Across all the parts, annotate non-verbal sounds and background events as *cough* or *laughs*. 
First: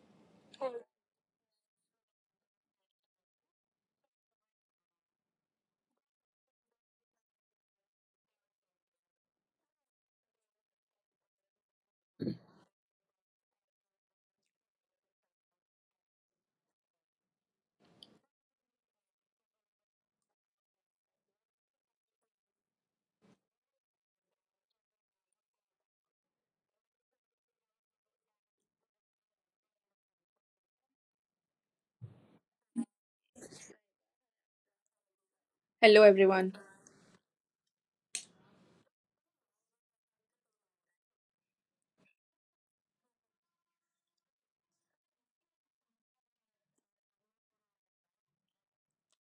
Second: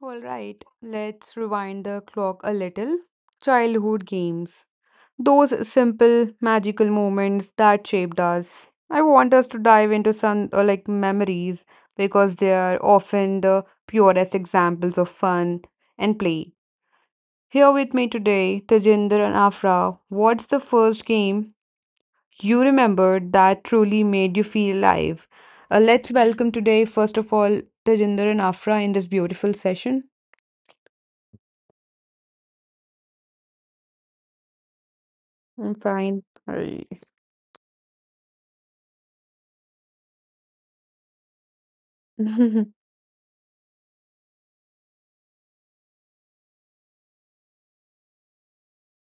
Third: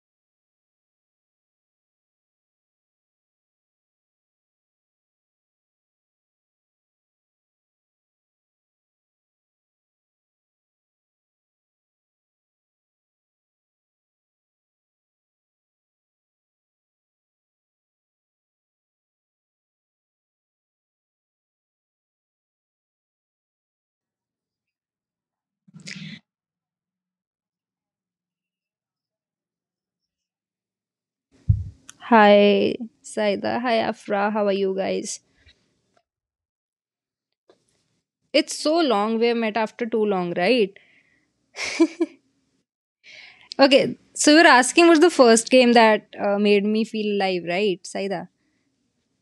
All right, let's rewind the clock a little. Childhood games. Those simple, magical moments that shaped us. I want us to dive into some memories because they are often the purest examples of fun and play. Here with me today, Tejinder and Afra. What's the first game you remembered that truly made you feel alive? Let's welcome today, first of all, Tejinder and Afra in this beautiful session. Hi, Saida. Hi, Afra. How are you guys? I'm Hello, fine. everyone. I- It's so long. We have met after too long, right? *laughs* *laughs* Okay, so you were asking what's the first game that made me feel alive, right, Saida?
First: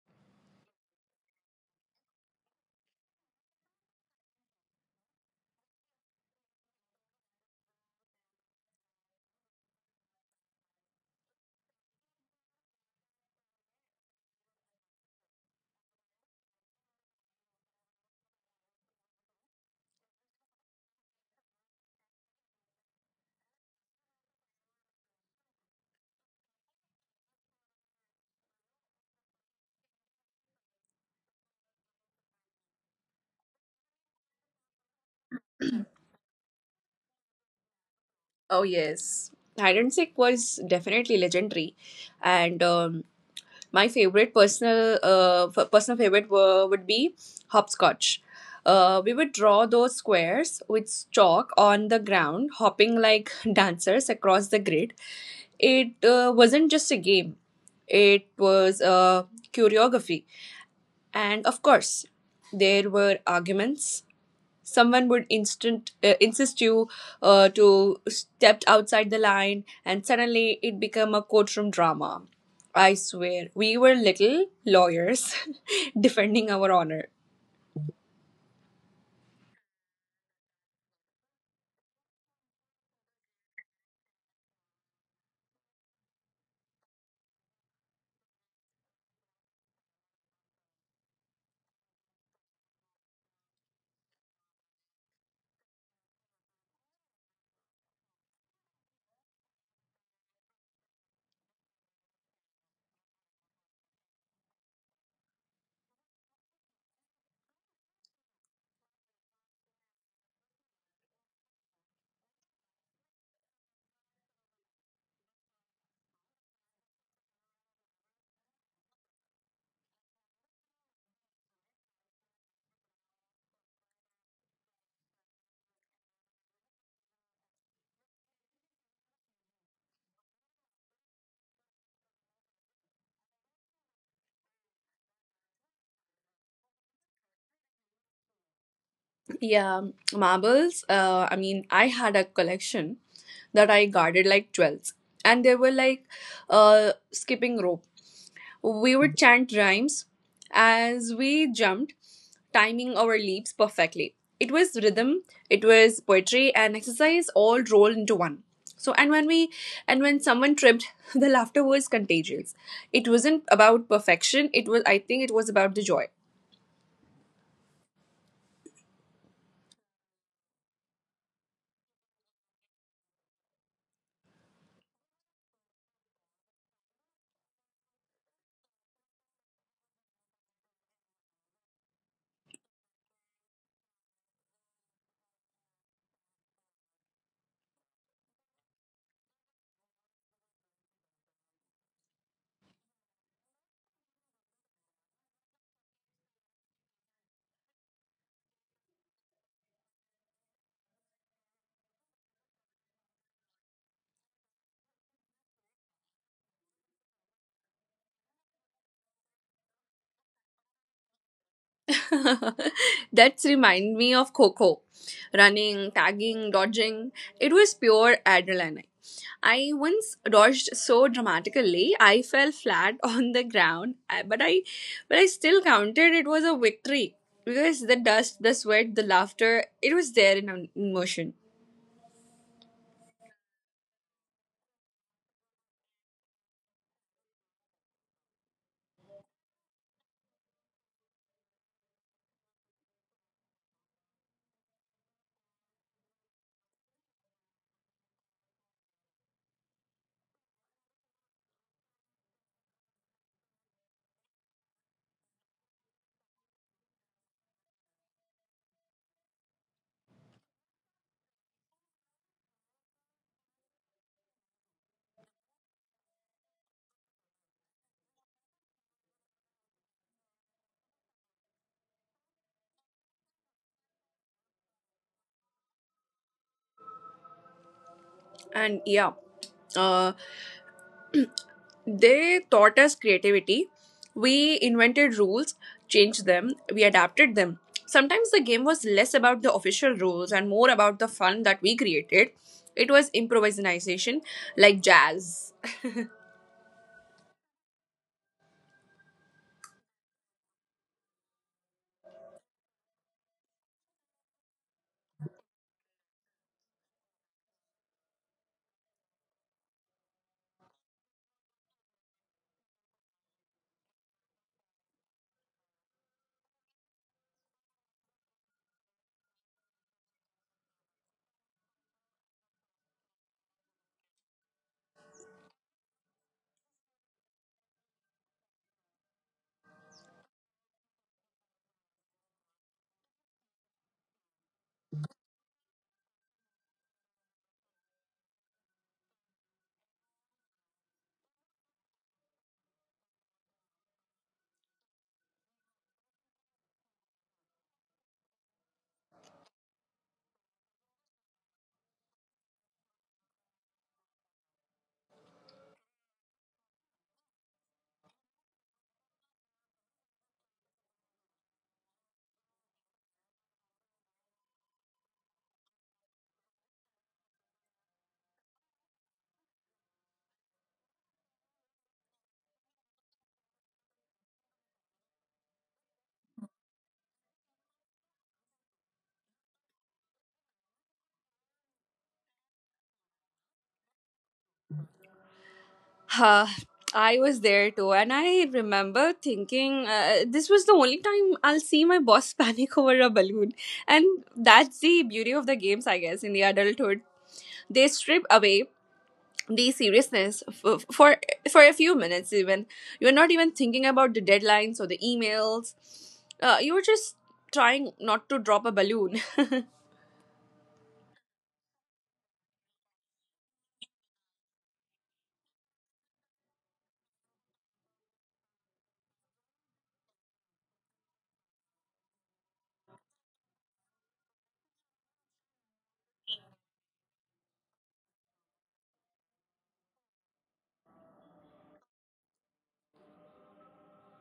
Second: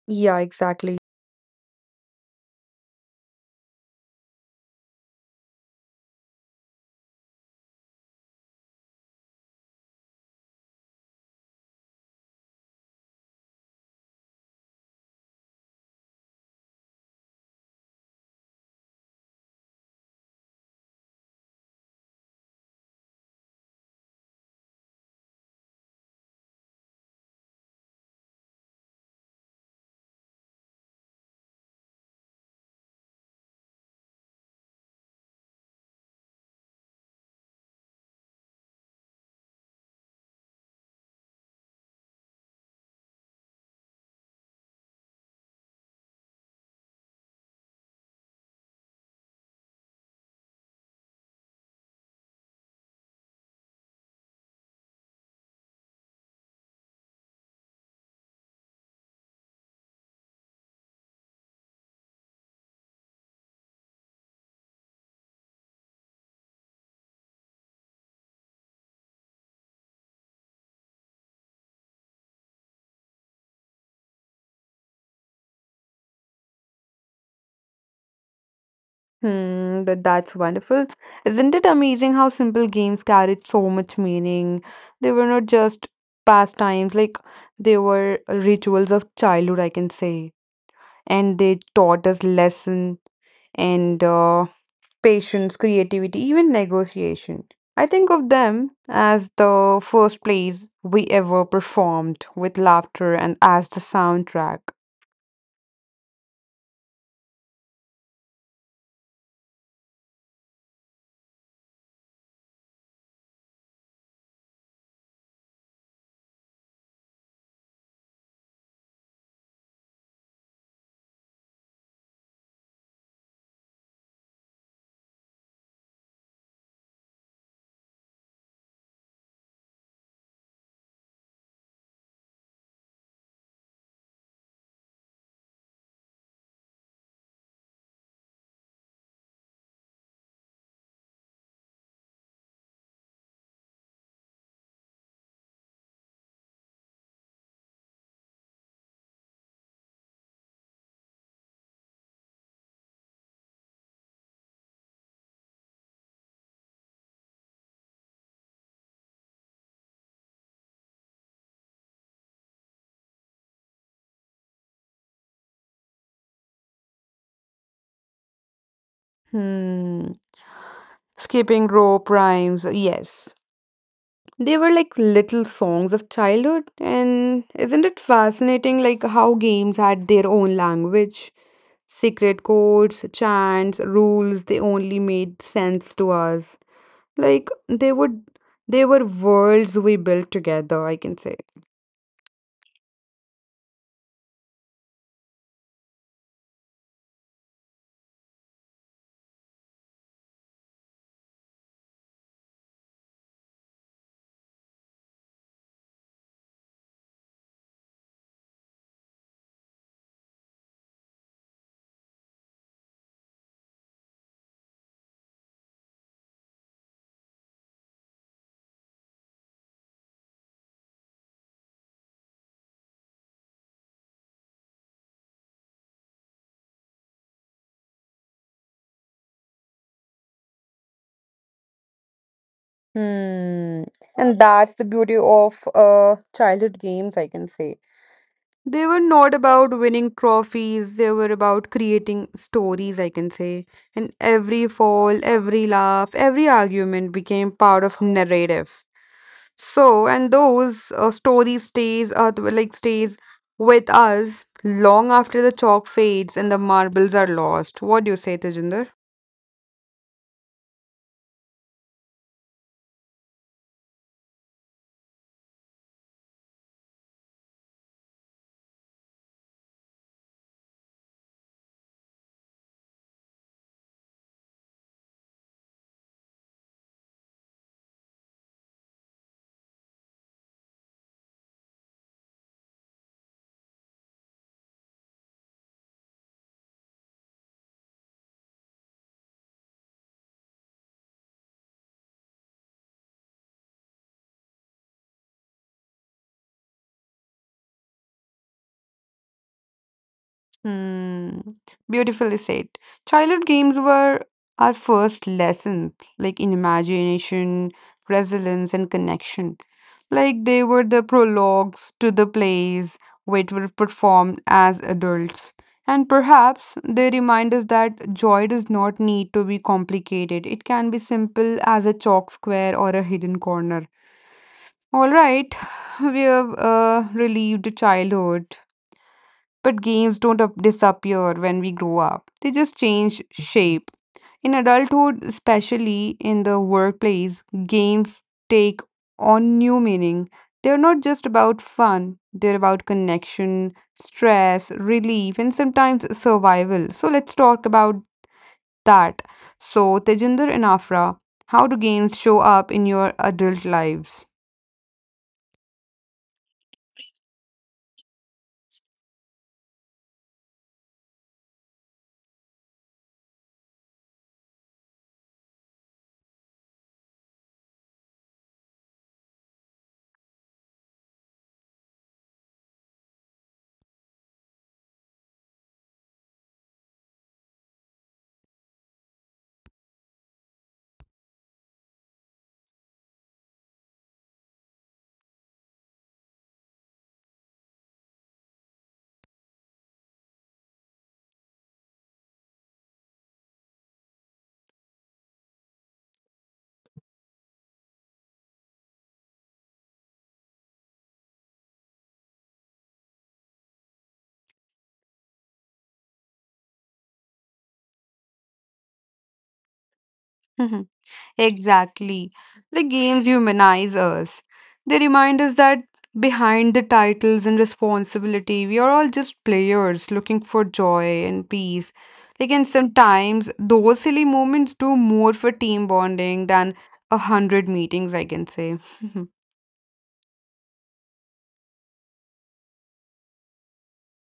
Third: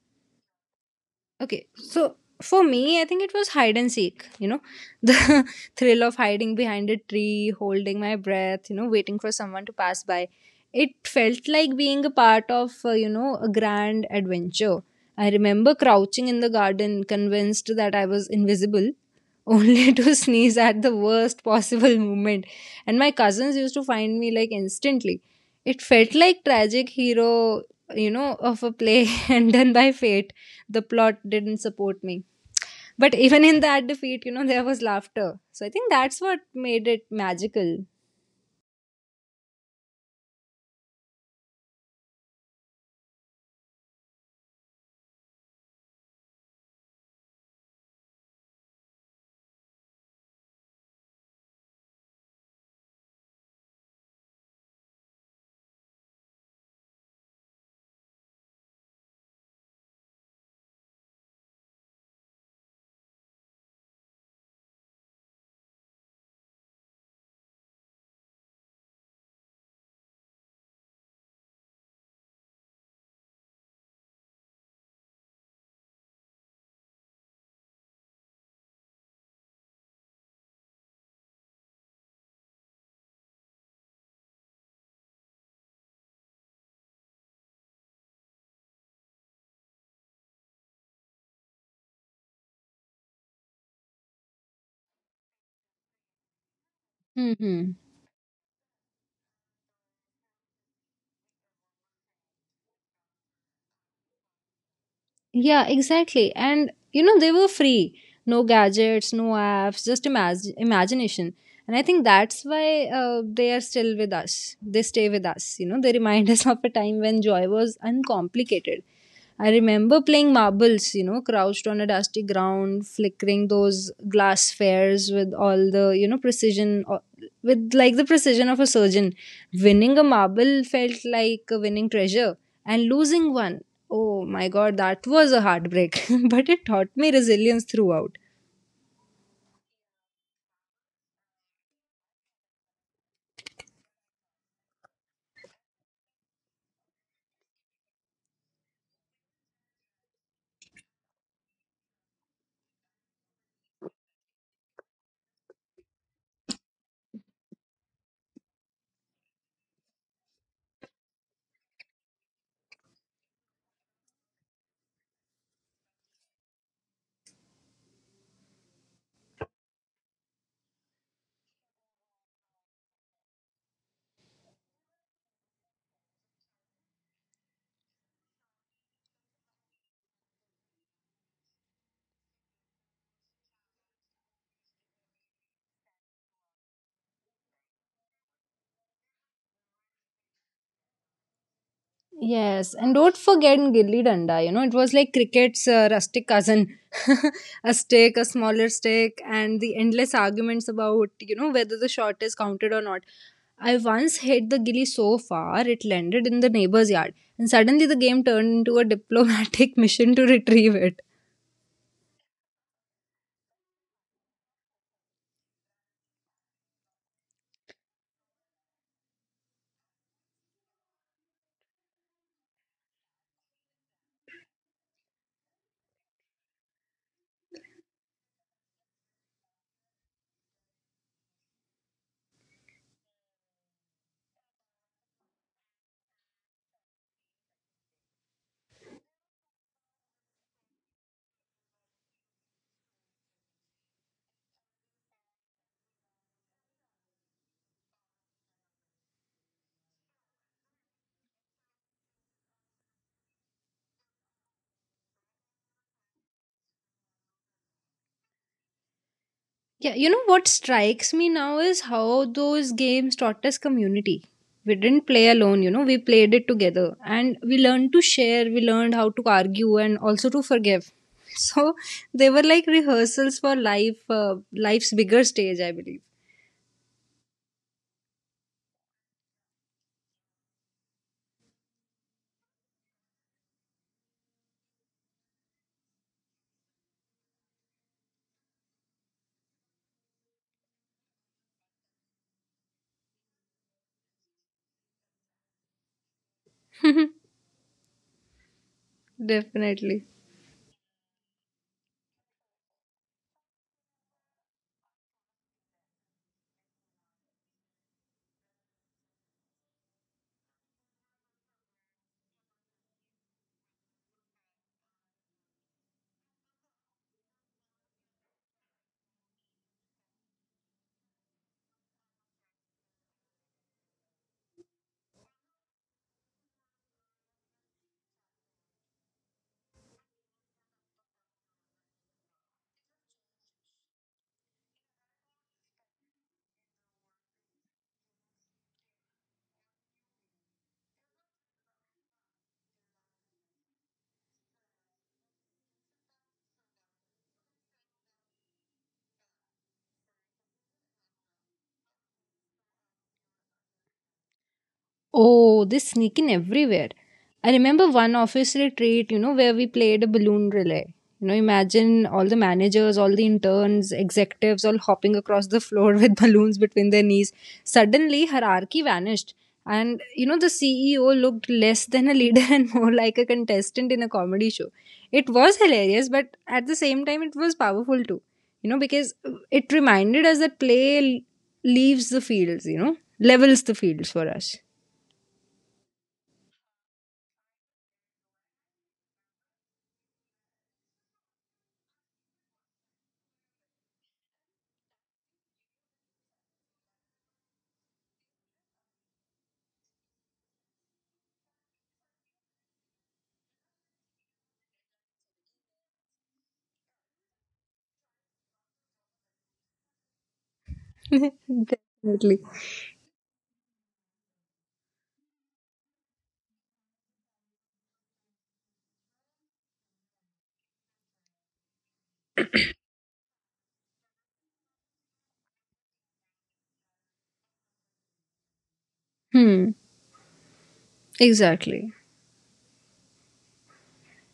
Yeah, exactly. Okay, so for me, I think it was hide and seek, you know, *laughs* the thrill of hiding behind a tree, holding my breath, you know, waiting for someone to pass by. It felt like being a part of, you know, a grand adventure. I remember crouching in the garden, convinced that I was invisible, *laughs* only to sneeze at the worst possible moment. And my cousins used to find me like instantly. It felt like tragic hero, you know, of a play *laughs* and done by fate the plot didn't support me. But even in that defeat, you know, there was laughter. So I think that's what made it magical. Oh, yes. Sick was definitely legendary. And my favorite personal personal favorite would be hopscotch. We would draw those squares with chalk on the ground, hopping like *laughs* dancers across the grid. It wasn't just a game, it was a choreography. And of course, there were arguments, someone would instant insist you to step outside the line, and suddenly it become a courtroom drama. I swear we were little lawyers *laughs* defending our honor. Hmm, but that's wonderful. Isn't it amazing how simple games carried so much meaning? They were not just pastimes, like they were rituals of childhood, I can say. And they taught us lesson and patience, creativity, even negotiation. Hmm. I think of them as the first plays we ever performed with laughter and as the soundtrack. Yeah, exactly. And you know, they were free. No gadgets, no apps, just imagination. And I think that's why they are still with us. They stay with us. You know, they remind *laughs* us of a time when joy was uncomplicated. I remember playing marbles, you know, crouched on a dusty ground, flickering those glass spheres with all the, you know, with like the precision of a surgeon. Winning a marble felt like a winning treasure and losing one, oh my god, that was a heartbreak, *laughs* but it taught me resilience throughout. Yeah, marbles, I mean, I had a collection that I guarded like 12s. And they were like, skipping rope. We would chant rhymes as we jumped, timing our leaps perfectly. It was rhythm, it was poetry and exercise all rolled into one. So and when we and when someone tripped, *laughs* the laughter was contagious. It wasn't about perfection, it was, I think it was about the joy. Hmm. Skipping rope rhymes, yes, they were like little songs of childhood. And isn't it fascinating like how games had their own language, secret codes, chants, rules? They only made sense to us. Like they were worlds we built together, I can say. Yes, and don't forget Gilli Danda, you know, it was like cricket's rustic cousin. *laughs* A stick, a smaller stick, and the endless arguments about, you know, whether the shot is counted or not. I once hit the gilli so far it landed in the neighbor's yard, and suddenly the game turned into a diplomatic *laughs* mission to retrieve it. *laughs* That's remind me of Coco. Running, tagging, dodging. It was pure adrenaline. I once dodged so dramatically I fell flat *laughs* on the ground, but I still counted it was a victory because the dust, the sweat, the laughter, it was there in motion. Hmm. And that's the beauty of uh, childhood games, I can say. They were not about winning trophies, they were about creating stories, I can say. And every fall, every laugh, every argument became part of narrative. So, and those stories stays stays with us long after the chalk fades and the marbles are lost. What do you say, Tejinder? Yeah, you know what strikes me now is how those games taught us community. We didn't play alone, you know, we played it together and we learned to share, we learned how to argue and also to forgive. *laughs* So they were like rehearsals for life, life's bigger stage, I believe. And yeah, uh, they taught us creativity. We invented rules, changed them, we adapted them. Sometimes the game was less about the official rules and more about the fun that we created. It was improvisation, like jazz. *laughs* Definitely. Hmm. Beautifully said. Childhood games were our first lessons, like in imagination, resilience, and connection. Like they were the prologues to the plays which were performed as adults. And perhaps they remind us that joy does not need to be complicated. It can be simple as a chalk square or a hidden corner. All right, we have relieved childhood but games don't up- disappear when we grow up, they just change shape. In adulthood, especially in the workplace, games take on new meaning. They're not just about fun, they're about connection, stress, relief, and sometimes survival. So let's talk about that. So, Tejinder and Afra, how do games show up in your adult lives? Oh, they sneak in everywhere. I remember one office retreat, you know, where we played a balloon relay. You know, imagine all the managers, all the interns, executives all hopping across the floor with *laughs* balloons between their knees. Suddenly, hierarchy vanished. And, you know, the CEO looked less than a leader *laughs* and more like a contestant in a comedy show. It was hilarious, but at the same time, it was powerful too. You know, because it reminded us that play leaves the fields, you know, levels the fields for us. Huh. I was there too, and I remember thinking, this was the only time I'll see my boss *laughs* panic over a balloon. And that's the beauty of the games, I guess, in the adulthood. They strip away the seriousness for a few minutes, even you're not even thinking about the deadlines or the emails. You were just trying not to drop a balloon. *laughs* Exactly. Definitely. The games humanize us. They remind us that behind the titles and responsibility, we are all just players looking for joy and peace. Like, and sometimes those silly moments do more for team bonding than a hundred meetings, I can say. Hmm. Exactly.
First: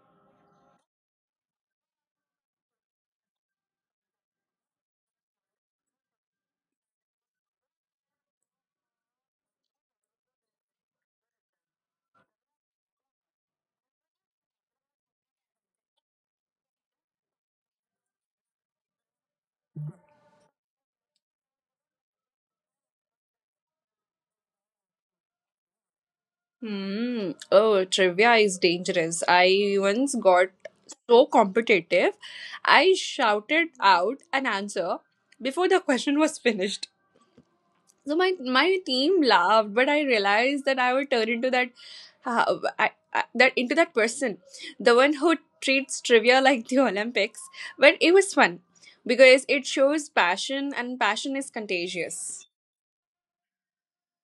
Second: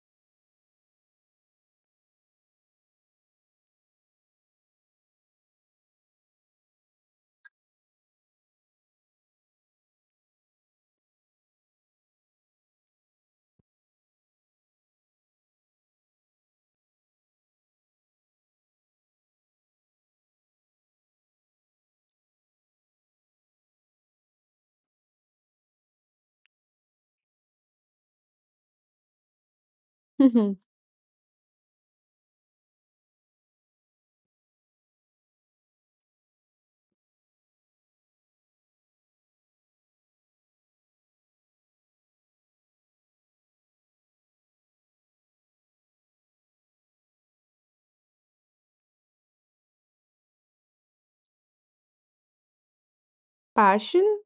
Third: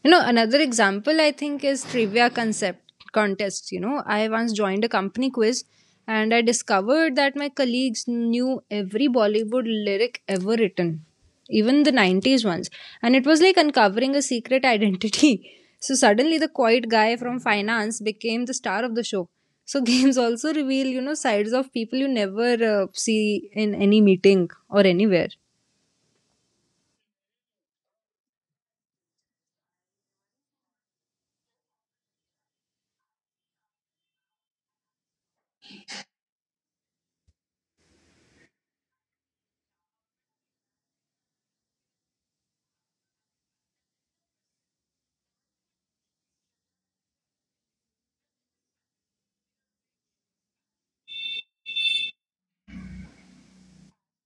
You know, another example I think is trivia concept contests. You know, I once joined a company quiz and I discovered that my colleagues knew every Bollywood lyric ever written, even the 90s ones. And it was like uncovering a secret identity. *laughs* So suddenly the quiet guy from finance became the star of the show. So *laughs* games also reveal, you know, sides of people you never see in any meeting or anywhere. *laughs* Hmm, oh, trivia is dangerous. I once got *laughs* so competitive I shouted out an answer before the *laughs* question was finished. So my team laughed, but I realized that I would turn into that, uh, that into that person, the one who treats trivia like the *laughs* Olympics. But it was fun because it shows passion, and passion is contagious. *laughs* Passion?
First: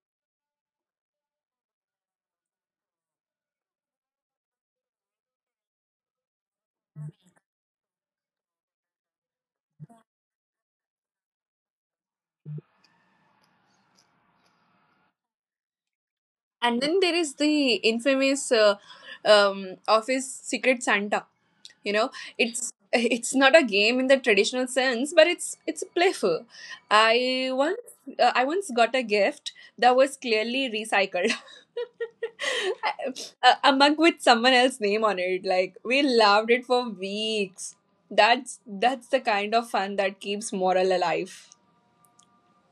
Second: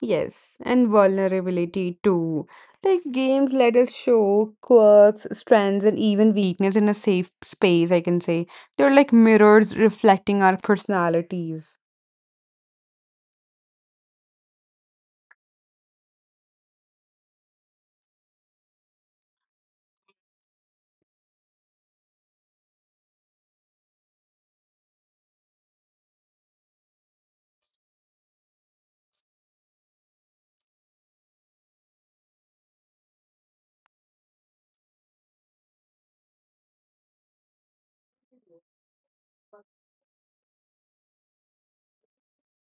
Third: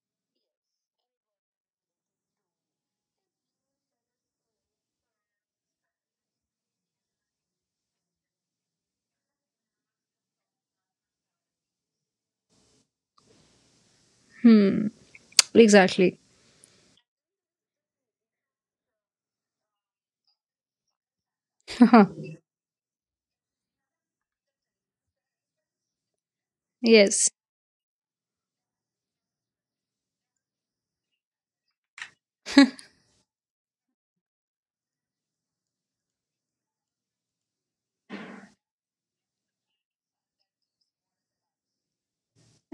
Yes, and vulnerability too. Like games let us show quirks, strengths, and even weakness in a safe space, I can say. They're like mirrors reflecting our personalities. Hmm. Exactly. And then there is the infamous office Secret Santa. You know, *laughs* it's not a game in the traditional sense, but it's playful. Yes. I once got a gift that was clearly recycled. *laughs* A, a mug with someone else's name on it. Like, we loved it for weeks. That's the kind of fun that keeps moral alive.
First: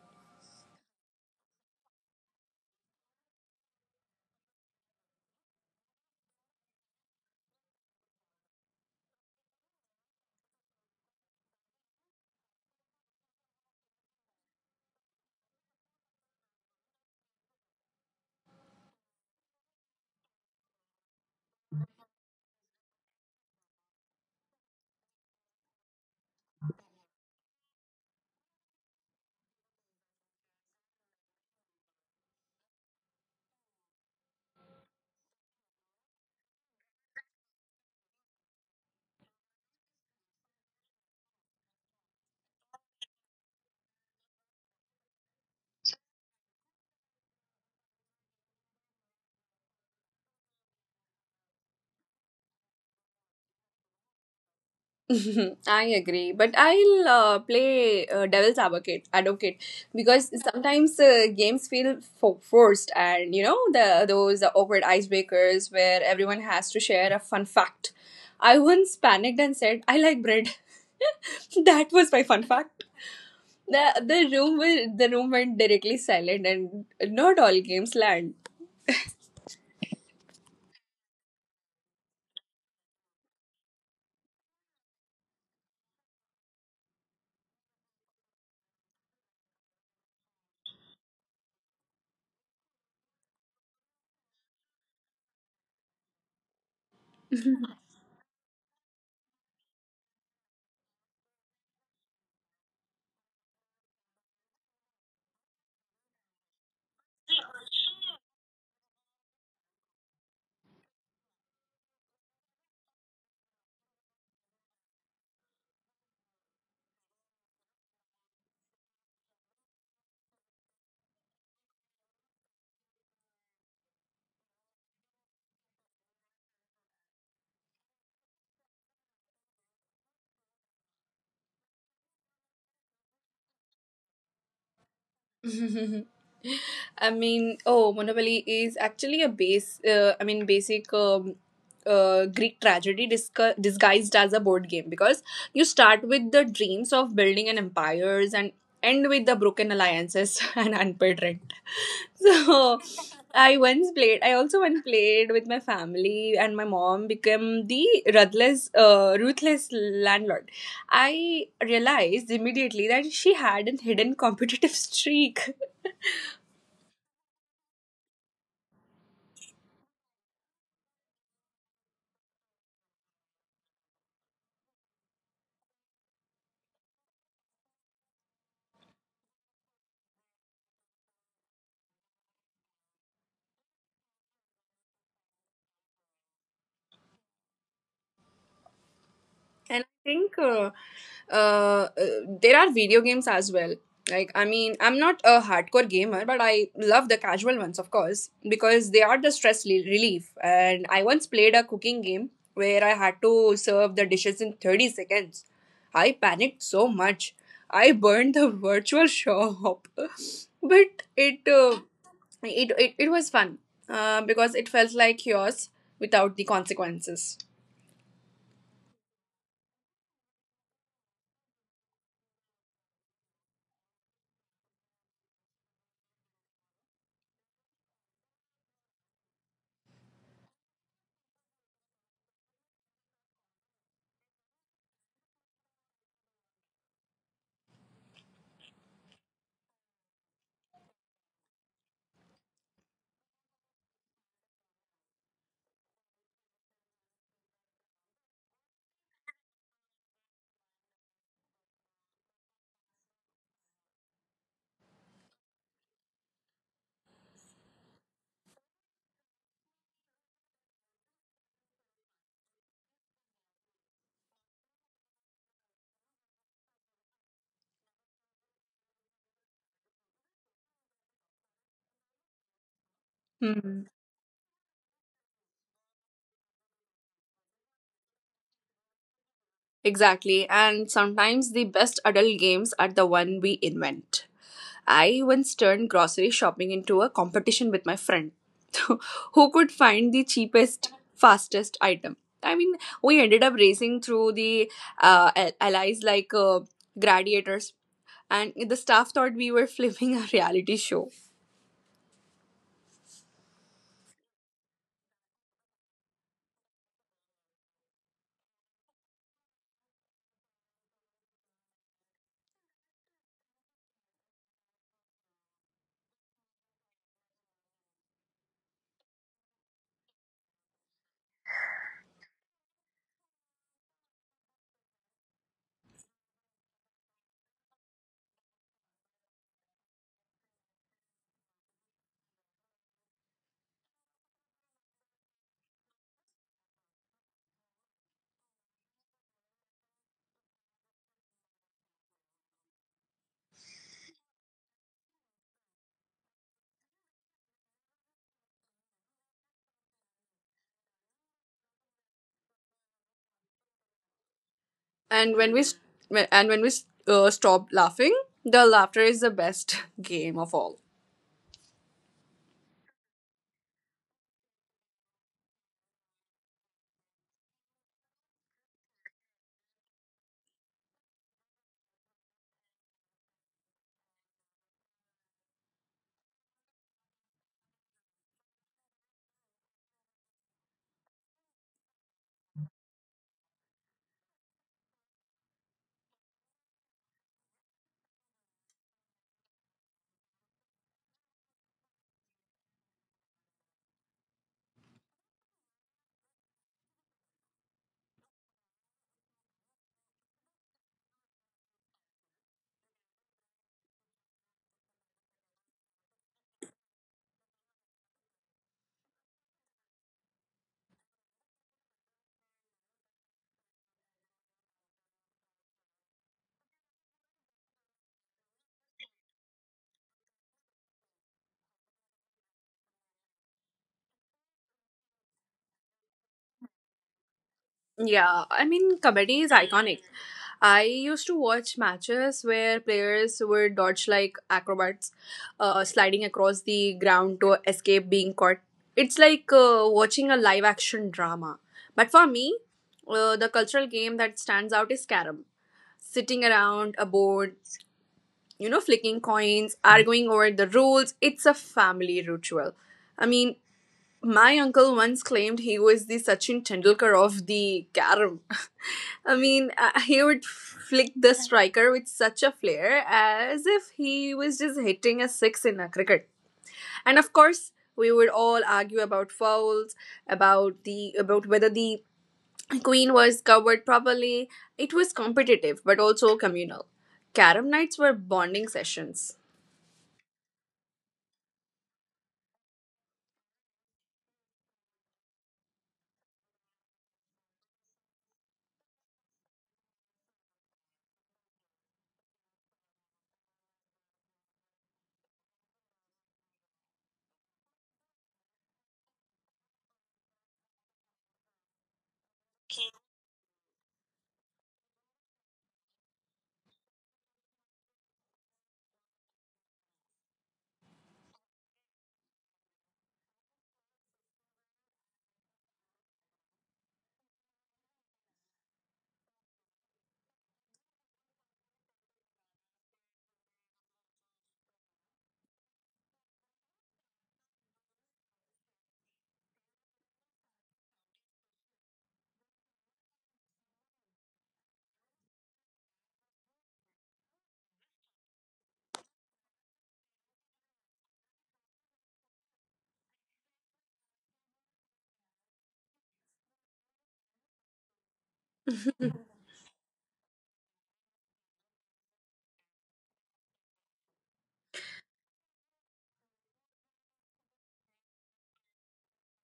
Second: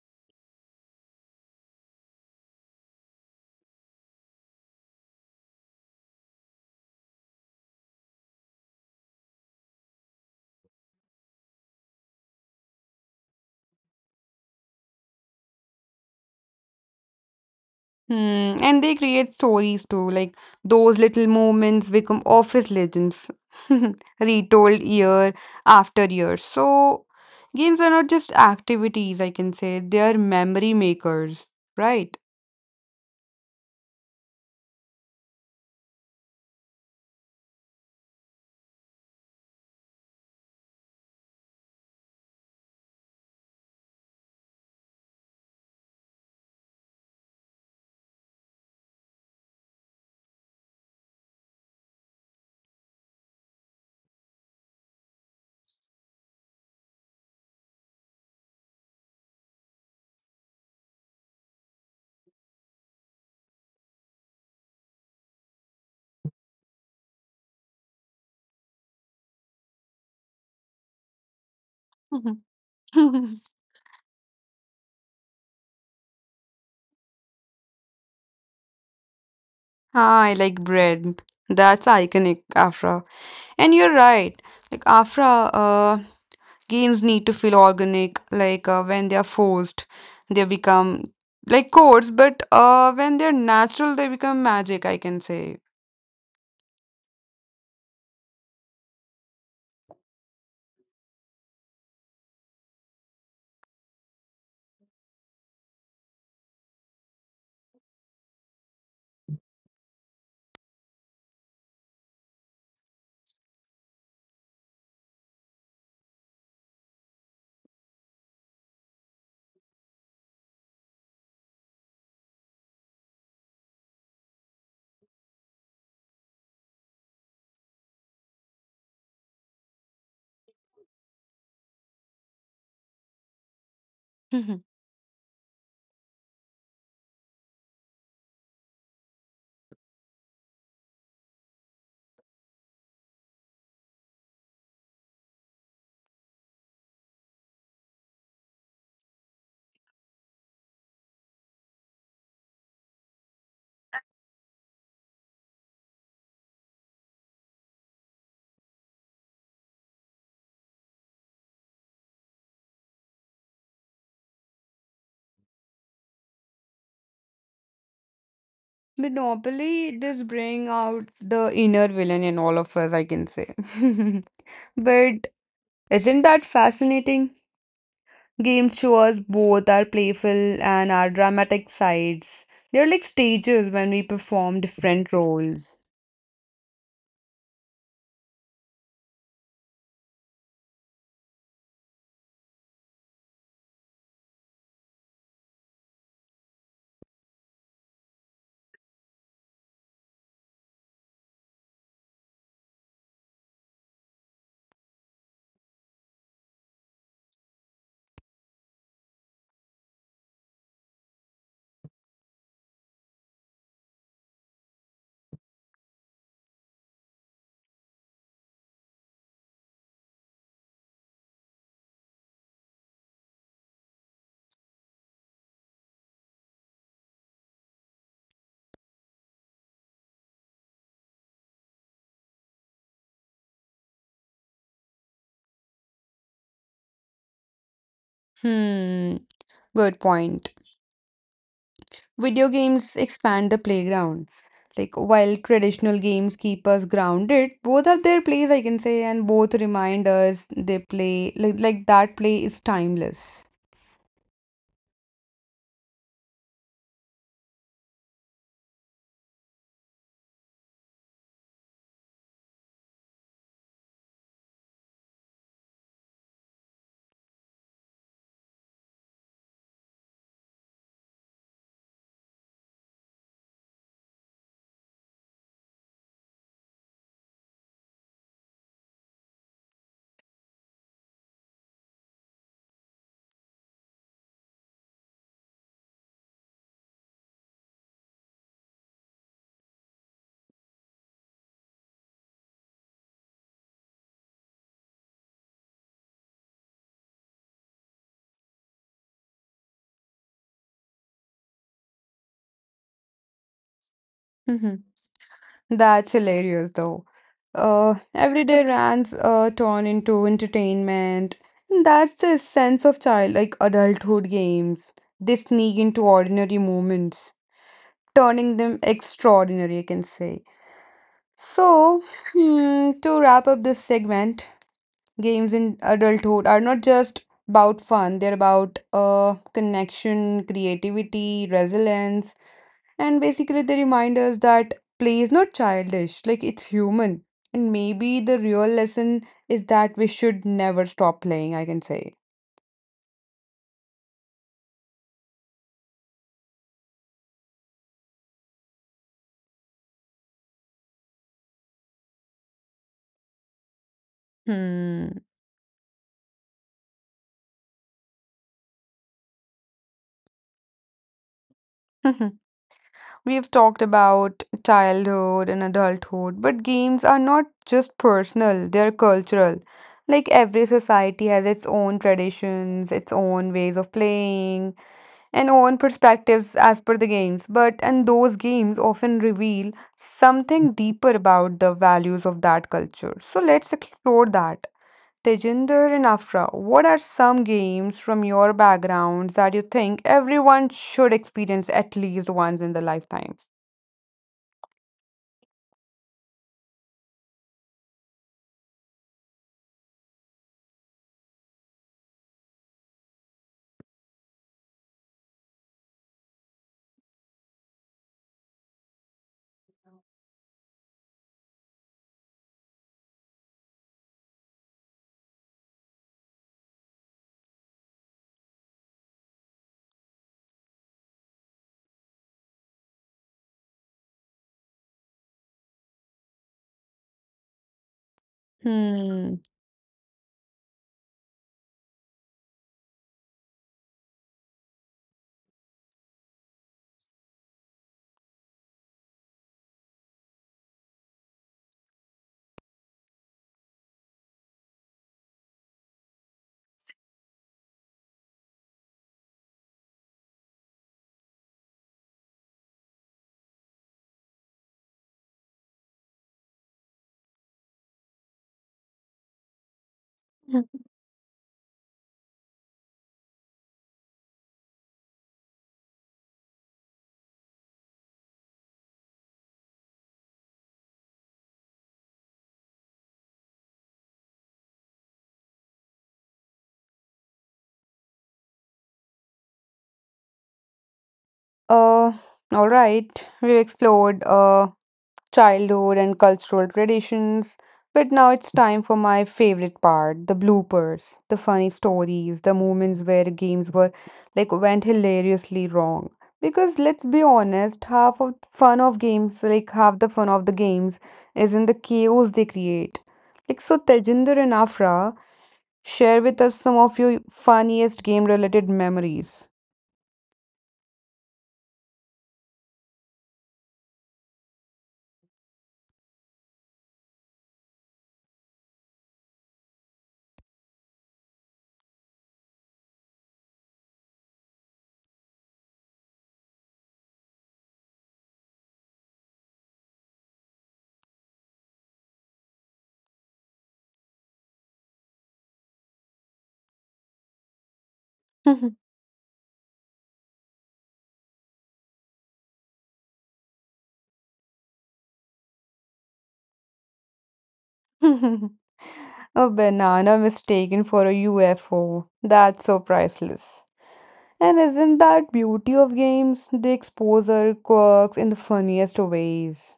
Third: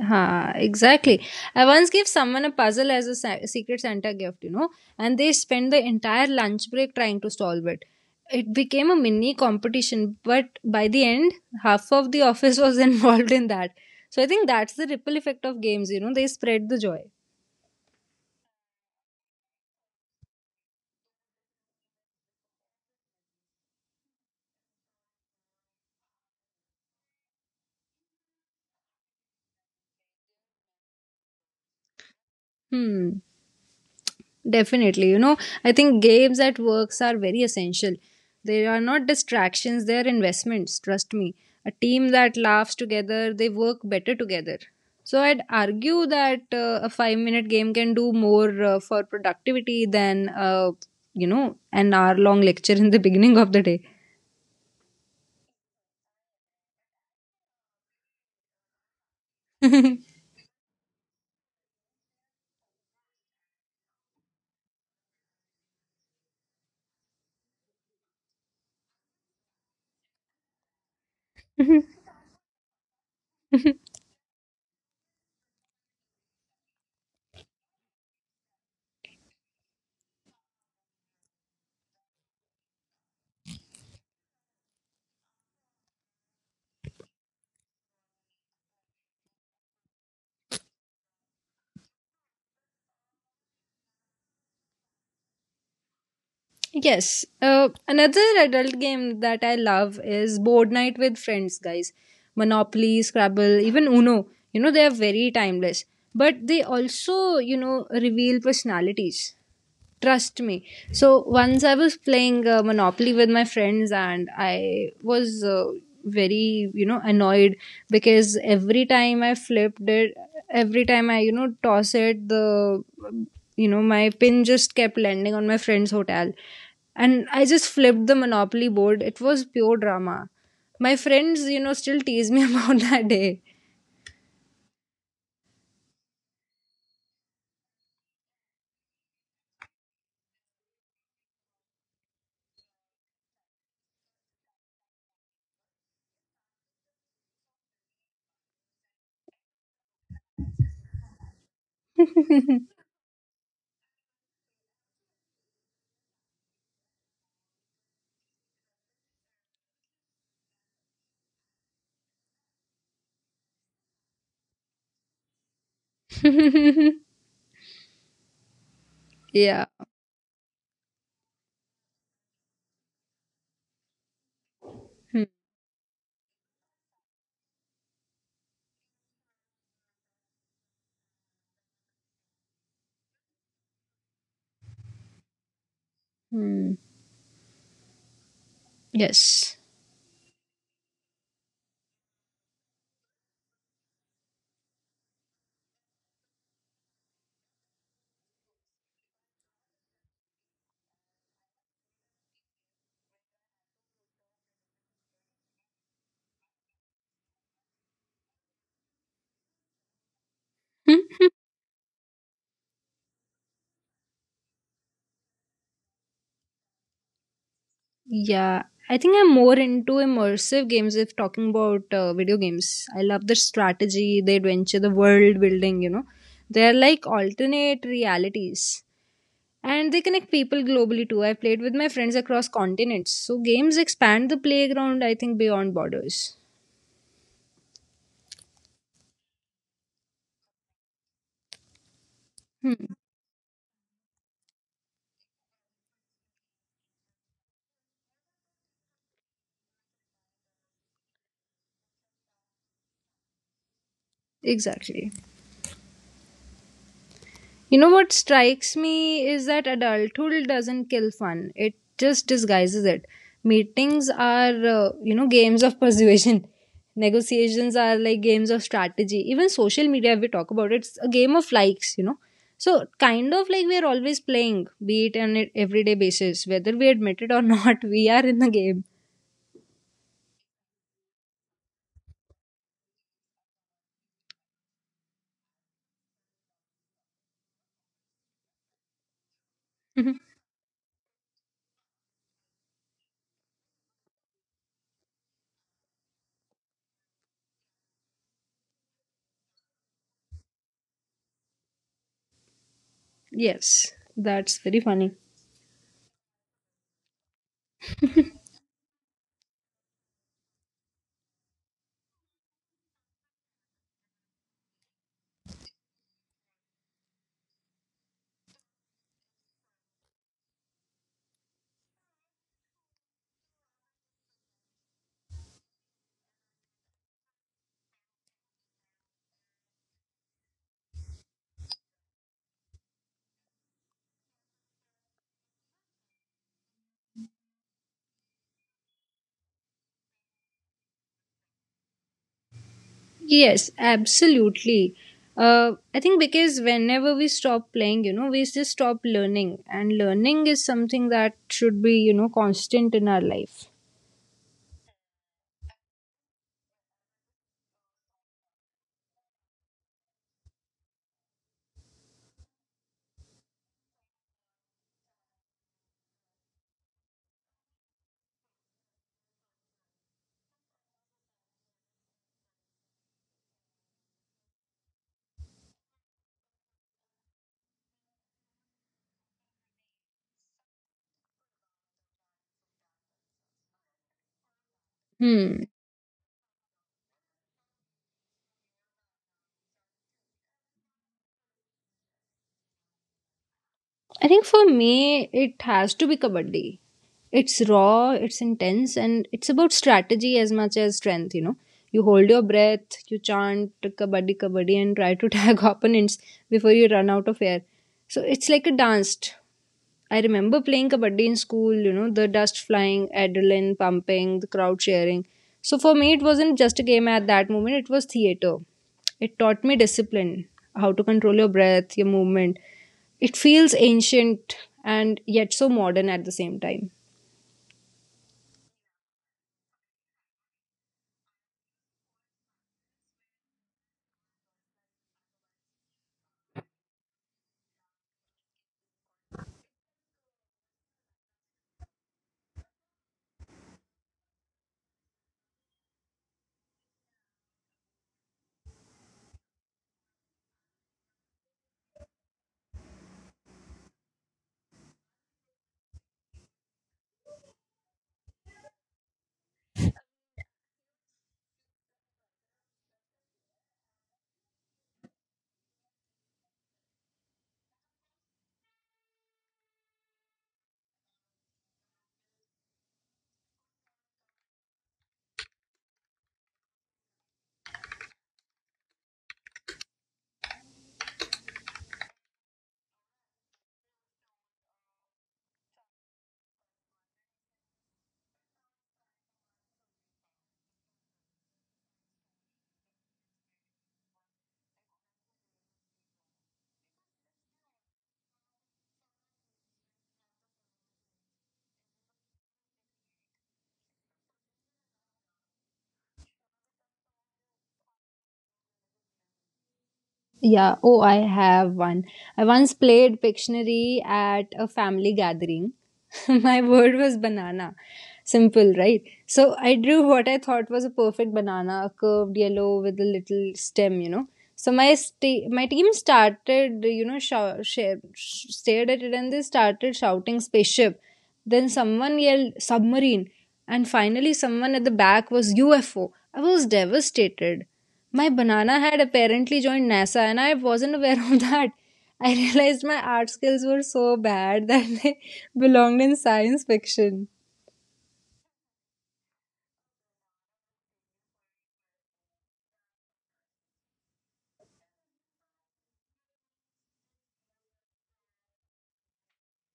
Ha, exactly. I once gave someone a puzzle as a secret Santa gift, you know, and they spent the entire lunch break trying to solve it. It became a mini competition, but by the end, half of the office was *laughs* involved in that. So I think that's the ripple effect of games, you know, they spread the joy. Hmm. And they create stories too, like those little moments become office legends, *laughs* retold year after year. So games are not just activities, I can say. They are memory makers, right? Hmm. Definitely. You know, I think games at works are very essential. They are not distractions, they are investments, trust me. A team that laughs together, they work better together. So I'd argue that a 5-minute minute game can do more for productivity than you know, an hour long lecture in the beginning of the *laughs* I agree, but I'll play devil's advocate, because sometimes games feel forced, and you know the those awkward icebreakers where everyone has to share a fun fact. I once panicked and said, "I like bread." *laughs* day. That was my fun fact. *laughs* *laughs* the the room went directly silent, and not all games land. Ah, I like bread. That's iconic, Afra. And you're right. Like Afra, uh, games need to feel organic. Like when they are forced, they become like codes. But when they're natural, they become magic. I can say. Yes. Another adult game that I love is board night with friends, guys. Monopoly, Scrabble, even Uno. You know, they are very timeless. But they also, you know, reveal personalities. Trust me. So once I was playing Monopoly with my friends and I was very you know annoyed because every time I you know toss it the you know my pin just kept landing on my friend's hotel and I just flipped the monopoly board. It was pure drama. My friends you know still tease me *laughs* about that day. Mhm. I mean, oh, Monopoly is actually a base. I mean, basic, Greek tragedy disguised as a board game, because you start with the dreams of building an empires and end with the broken alliances *laughs* and unpaid rent. *laughs* So I also once played with my family, and my mom became the ruthless landlord. I realized immediately that she had a hidden competitive streak. *laughs* *laughs* Yeah. Monopoly does bring out the inner villain in all of us. I can say. *laughs* But Hmm. isn't that fascinating? Game shows both our playful and our dramatic sides. They're like stages when we perform different roles. Hmm. Yes. And I think uh, uh, there are video games as well. Like, I mean, I'm not a hardcore gamer, but I love the casual ones, of course, because they are the stress relief. And I once played a cooking game where I had to serve the dishes in 30 seconds. I panicked so much. I burned the virtual shop. *laughs* But *laughs* it was fun, because it felt like yours without the consequences. Yeah, I think I'm more into immersive games if talking about video games. I love the strategy, the adventure, the world building, you know. They're like alternate realities. And they connect people globally too. I played with my friends across continents. So games expand the playground, I think, beyond borders. Hmm, good point. Video Hmm, games expand the playground. Like while traditional games keep us grounded, both have their place, I can say, and both remind us they play like that play is timeless. exactly. You know what strikes me is that adulthood doesn't kill fun, it just disguises it. Meetings are, you know, games of persuasion. *laughs* Negotiations are like games of strategy. Even social media, if we talk about it, it's a game of likes, you know. So, kind of like we're always playing, be it on an everyday basis. Whether we admit it or not, *laughs* we are in the game. Exactly, and sometimes the best adult games are the one we invent. I once turned grocery shopping into a competition with my friend, *laughs* who could find *laughs* the cheapest, fastest item. I mean, we ended up racing through the, allies like, gladiators, and the staff thought we were *laughs* filming a reality show. Yes, that's very Mhm. funny. That's hilarious though. Everyday rants turn into entertainment, and that's the sense of child like adulthood games. They sneak into ordinary moments, turning them extraordinary, I can say. So, hmm, to wrap up this segment, games in adulthood are not just about fun, they're about connection, creativity, resilience, and basically they remind us that play is not childish, like it's human. And maybe the real lesson is that we should never stop playing, I can say. Yes, absolutely. I think because whenever we stop playing, you know, we just stop learning, and learning is something that should be, you know, constant in our life. Hmm. And when we stopped laughing, the laughter is the best *laughs* game of all. *laughs* We've talked about childhood and adulthood, but games are not just personal, they're cultural. Like every society has its own traditions, its own ways of playing, and own perspectives as per the games. But and those games often reveal something deeper about the values of that culture, so let's explore that. Hmm. Tejinder and Afra, what are some games from your backgrounds that you think everyone should experience at least once in their lifetime? I think for me, it has to be kabaddi. It's raw, it's intense, and it's about strategy as much as strength, you know. You hold your breath, you chant kabaddi, kabaddi, and try to *laughs* tag opponents before you run out of air. So it's like a dance. I remember playing kabaddi in school, you know, the dust flying, adrenaline pumping, the crowd cheering. So for me, it wasn't just a game at that moment, it was theater. It taught me discipline, how to control your breath, your movement. It feels ancient and yet so modern at the same time. Yeah, I mean, Hmm. comedy is iconic. I used to watch matches where players would dodge like acrobats, sliding across the ground to escape being caught. It's like watching a live action drama. But for me, the cultural game that stands out is Scarab. Sitting around a board, you know, flicking coins, arguing over the rules. It's a family ritual. I mean, my uncle once claimed he was the Sachin Tendulkar of the carom. I mean, he would flick the striker with such a flair as if he was just hitting a six in a cricket. And of course, we would all argue about fouls, about whether the queen was covered properly. It was competitive but also communal. Carom nights were bonding sessions. Uh, all right. We've explored childhood and cultural traditions, but now it's time for my favorite part, the bloopers, the funny stories, the moments where games were like went hilariously wrong. Because let's be honest, half of fun of games, like half the fun of the games, is in the chaos they create. Like so, Tejinder and Afra, share with us some of your funniest game-related memories. Yeah, oh, I have one. I once played Pictionary at a family gathering. *laughs* My word was banana. Simple, right? So I drew what I thought was a perfect banana, a curved yellow with a little stem, you know. So my team started, you know, stared at it and they started shouting spaceship. Then someone yelled submarine, and finally someone at the back was UFO. I was devastated. My banana had apparently joined NASA, and I wasn't aware of that. I realized my art skills were so bad that they *laughs* belonged in science fiction. *laughs* A banana mistaken for a UFO. That's so priceless. And isn't that beauty of games? They expose our quirks in the funniest ways.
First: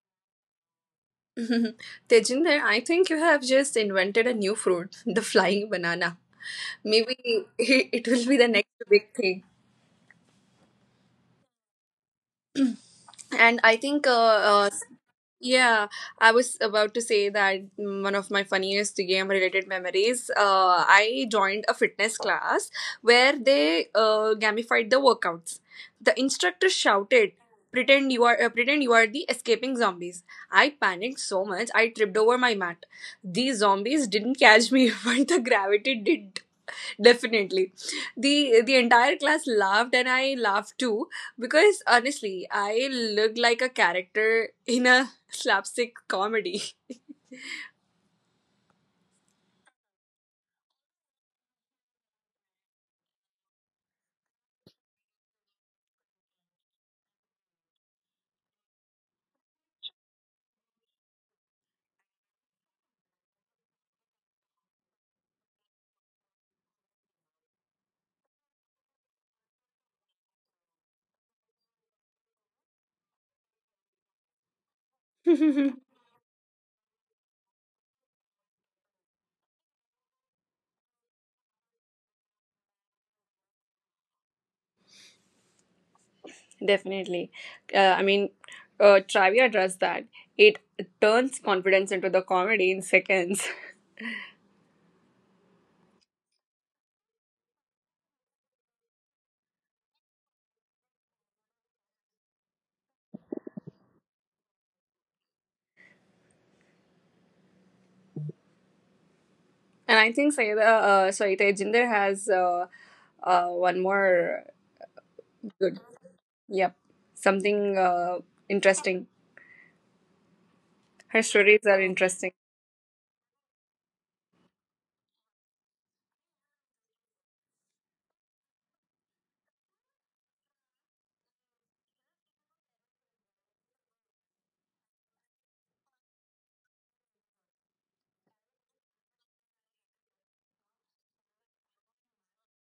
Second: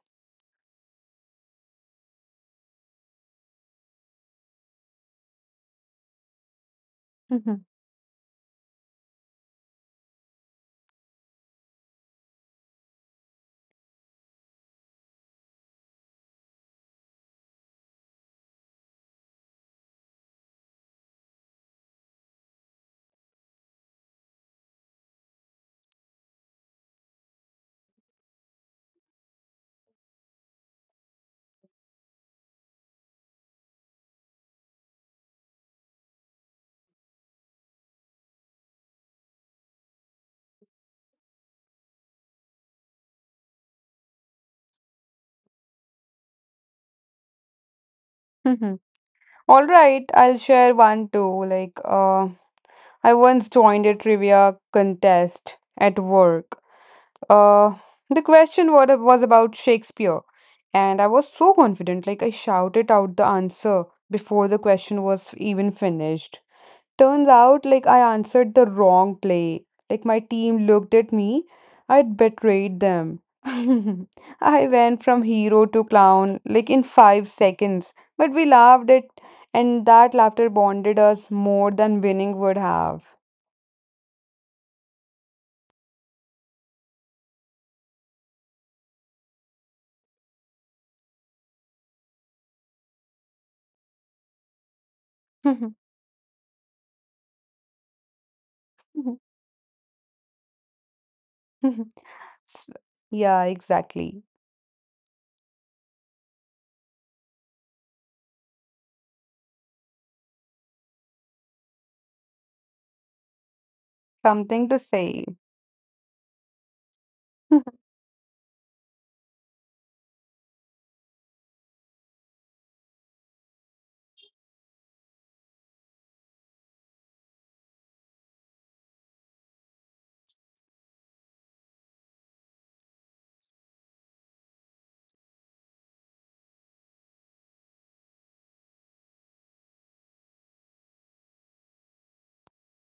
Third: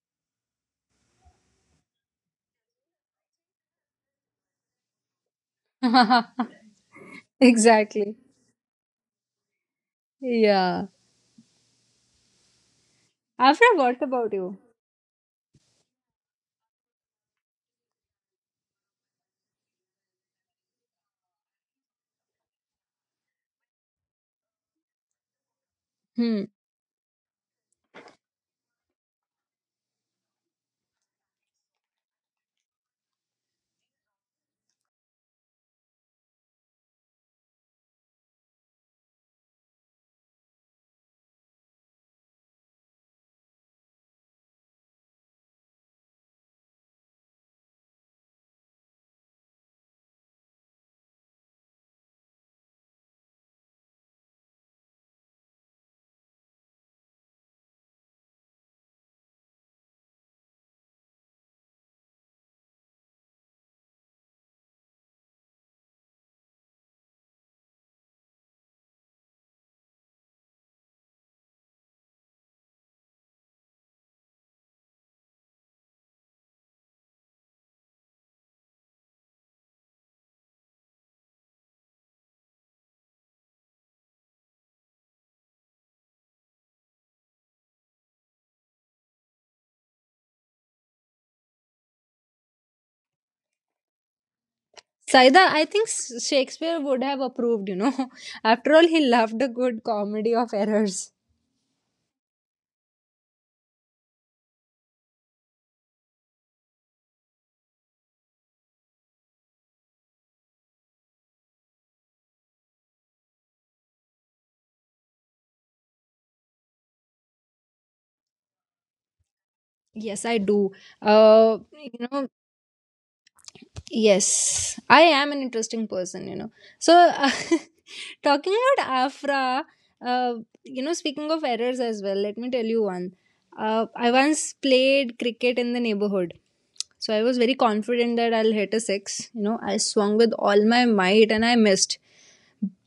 *laughs* Tejinder, I think you have just invented a new fruit, *laughs* the flying banana. *laughs* Maybe *laughs* Mhm, it Exactly. will be the next big thing. Yeah. And Afra, I what think about you? Yeah, I was about to say that, mm, one of my funniest game related memories. I joined a fitness class where they gamified the workouts. The Hmm. instructor shouted, pretend you are the escaping zombies." I panicked so much I tripped over my mat. These zombies didn't catch me, *laughs* but the gravity did. Definitely. The entire class laughed, and I laughed too, because honestly, I looked like a character in a slapstick comedy. mhm. All right, I'll share one too. Like, I once joined a trivia contest at work. Uh, the question what it was about Shakespeare, and I was so confident, like I shouted out the answer before the question was even finished. Turns out, like, I answered the wrong play. Like, my team looked at me. I'd betrayed them. *laughs* I went from hero to *laughs* clown, like, in 5 seconds. But we laughed it, and that laughter bonded us more than winning would have. *laughs* Definitely. I mean, trivia does that. It turns confidence into the comedy in seconds. *laughs* Saida, I think Shakespeare would have approved, you know. *laughs* After all, he loved a *laughs* good comedy of errors. S- yeah, exactly. And I think Sayeda, Tejinder has, one Something more to say. good, yep, *laughs* something, interesting. Yes, I do. Her stories are You know, interesting. yes, I am an interesting person, you know. So, *laughs* talking about Afra, uh, you know, speaking of errors as well, let me tell you one. I once played cricket in the neighborhood. So I was very confident that I'll hit a six. You know, I swung with all my might and I missed.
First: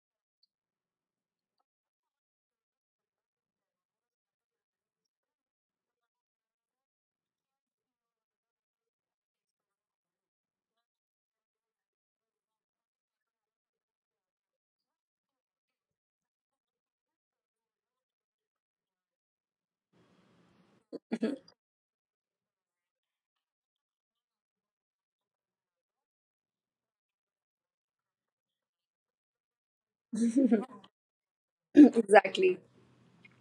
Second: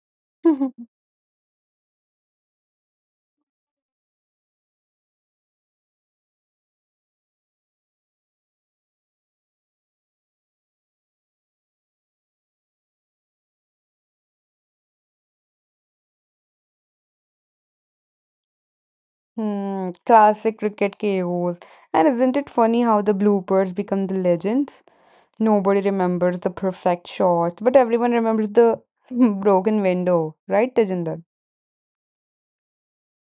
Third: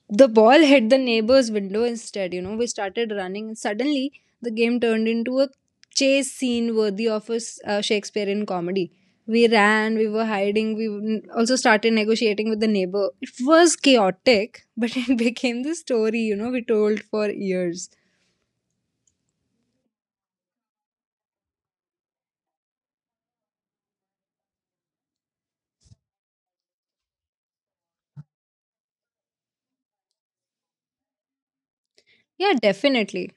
The ball hit the neighbor's window instead. You know, we started running and suddenly the game turned into a chase scene worthy of a Shakespearean comedy. We ran, we were hiding, also started negotiating with the neighbor. It was chaotic, but *laughs* it became the story, you know, we told for years. Hmm, classic cricket *laughs* KOs. And isn't it funny how the bloopers become the legends? Nobody remembers the perfect shot, but everyone remembers the *laughs* broken window, right, Tejinder? Exactly. Yeah, definitely.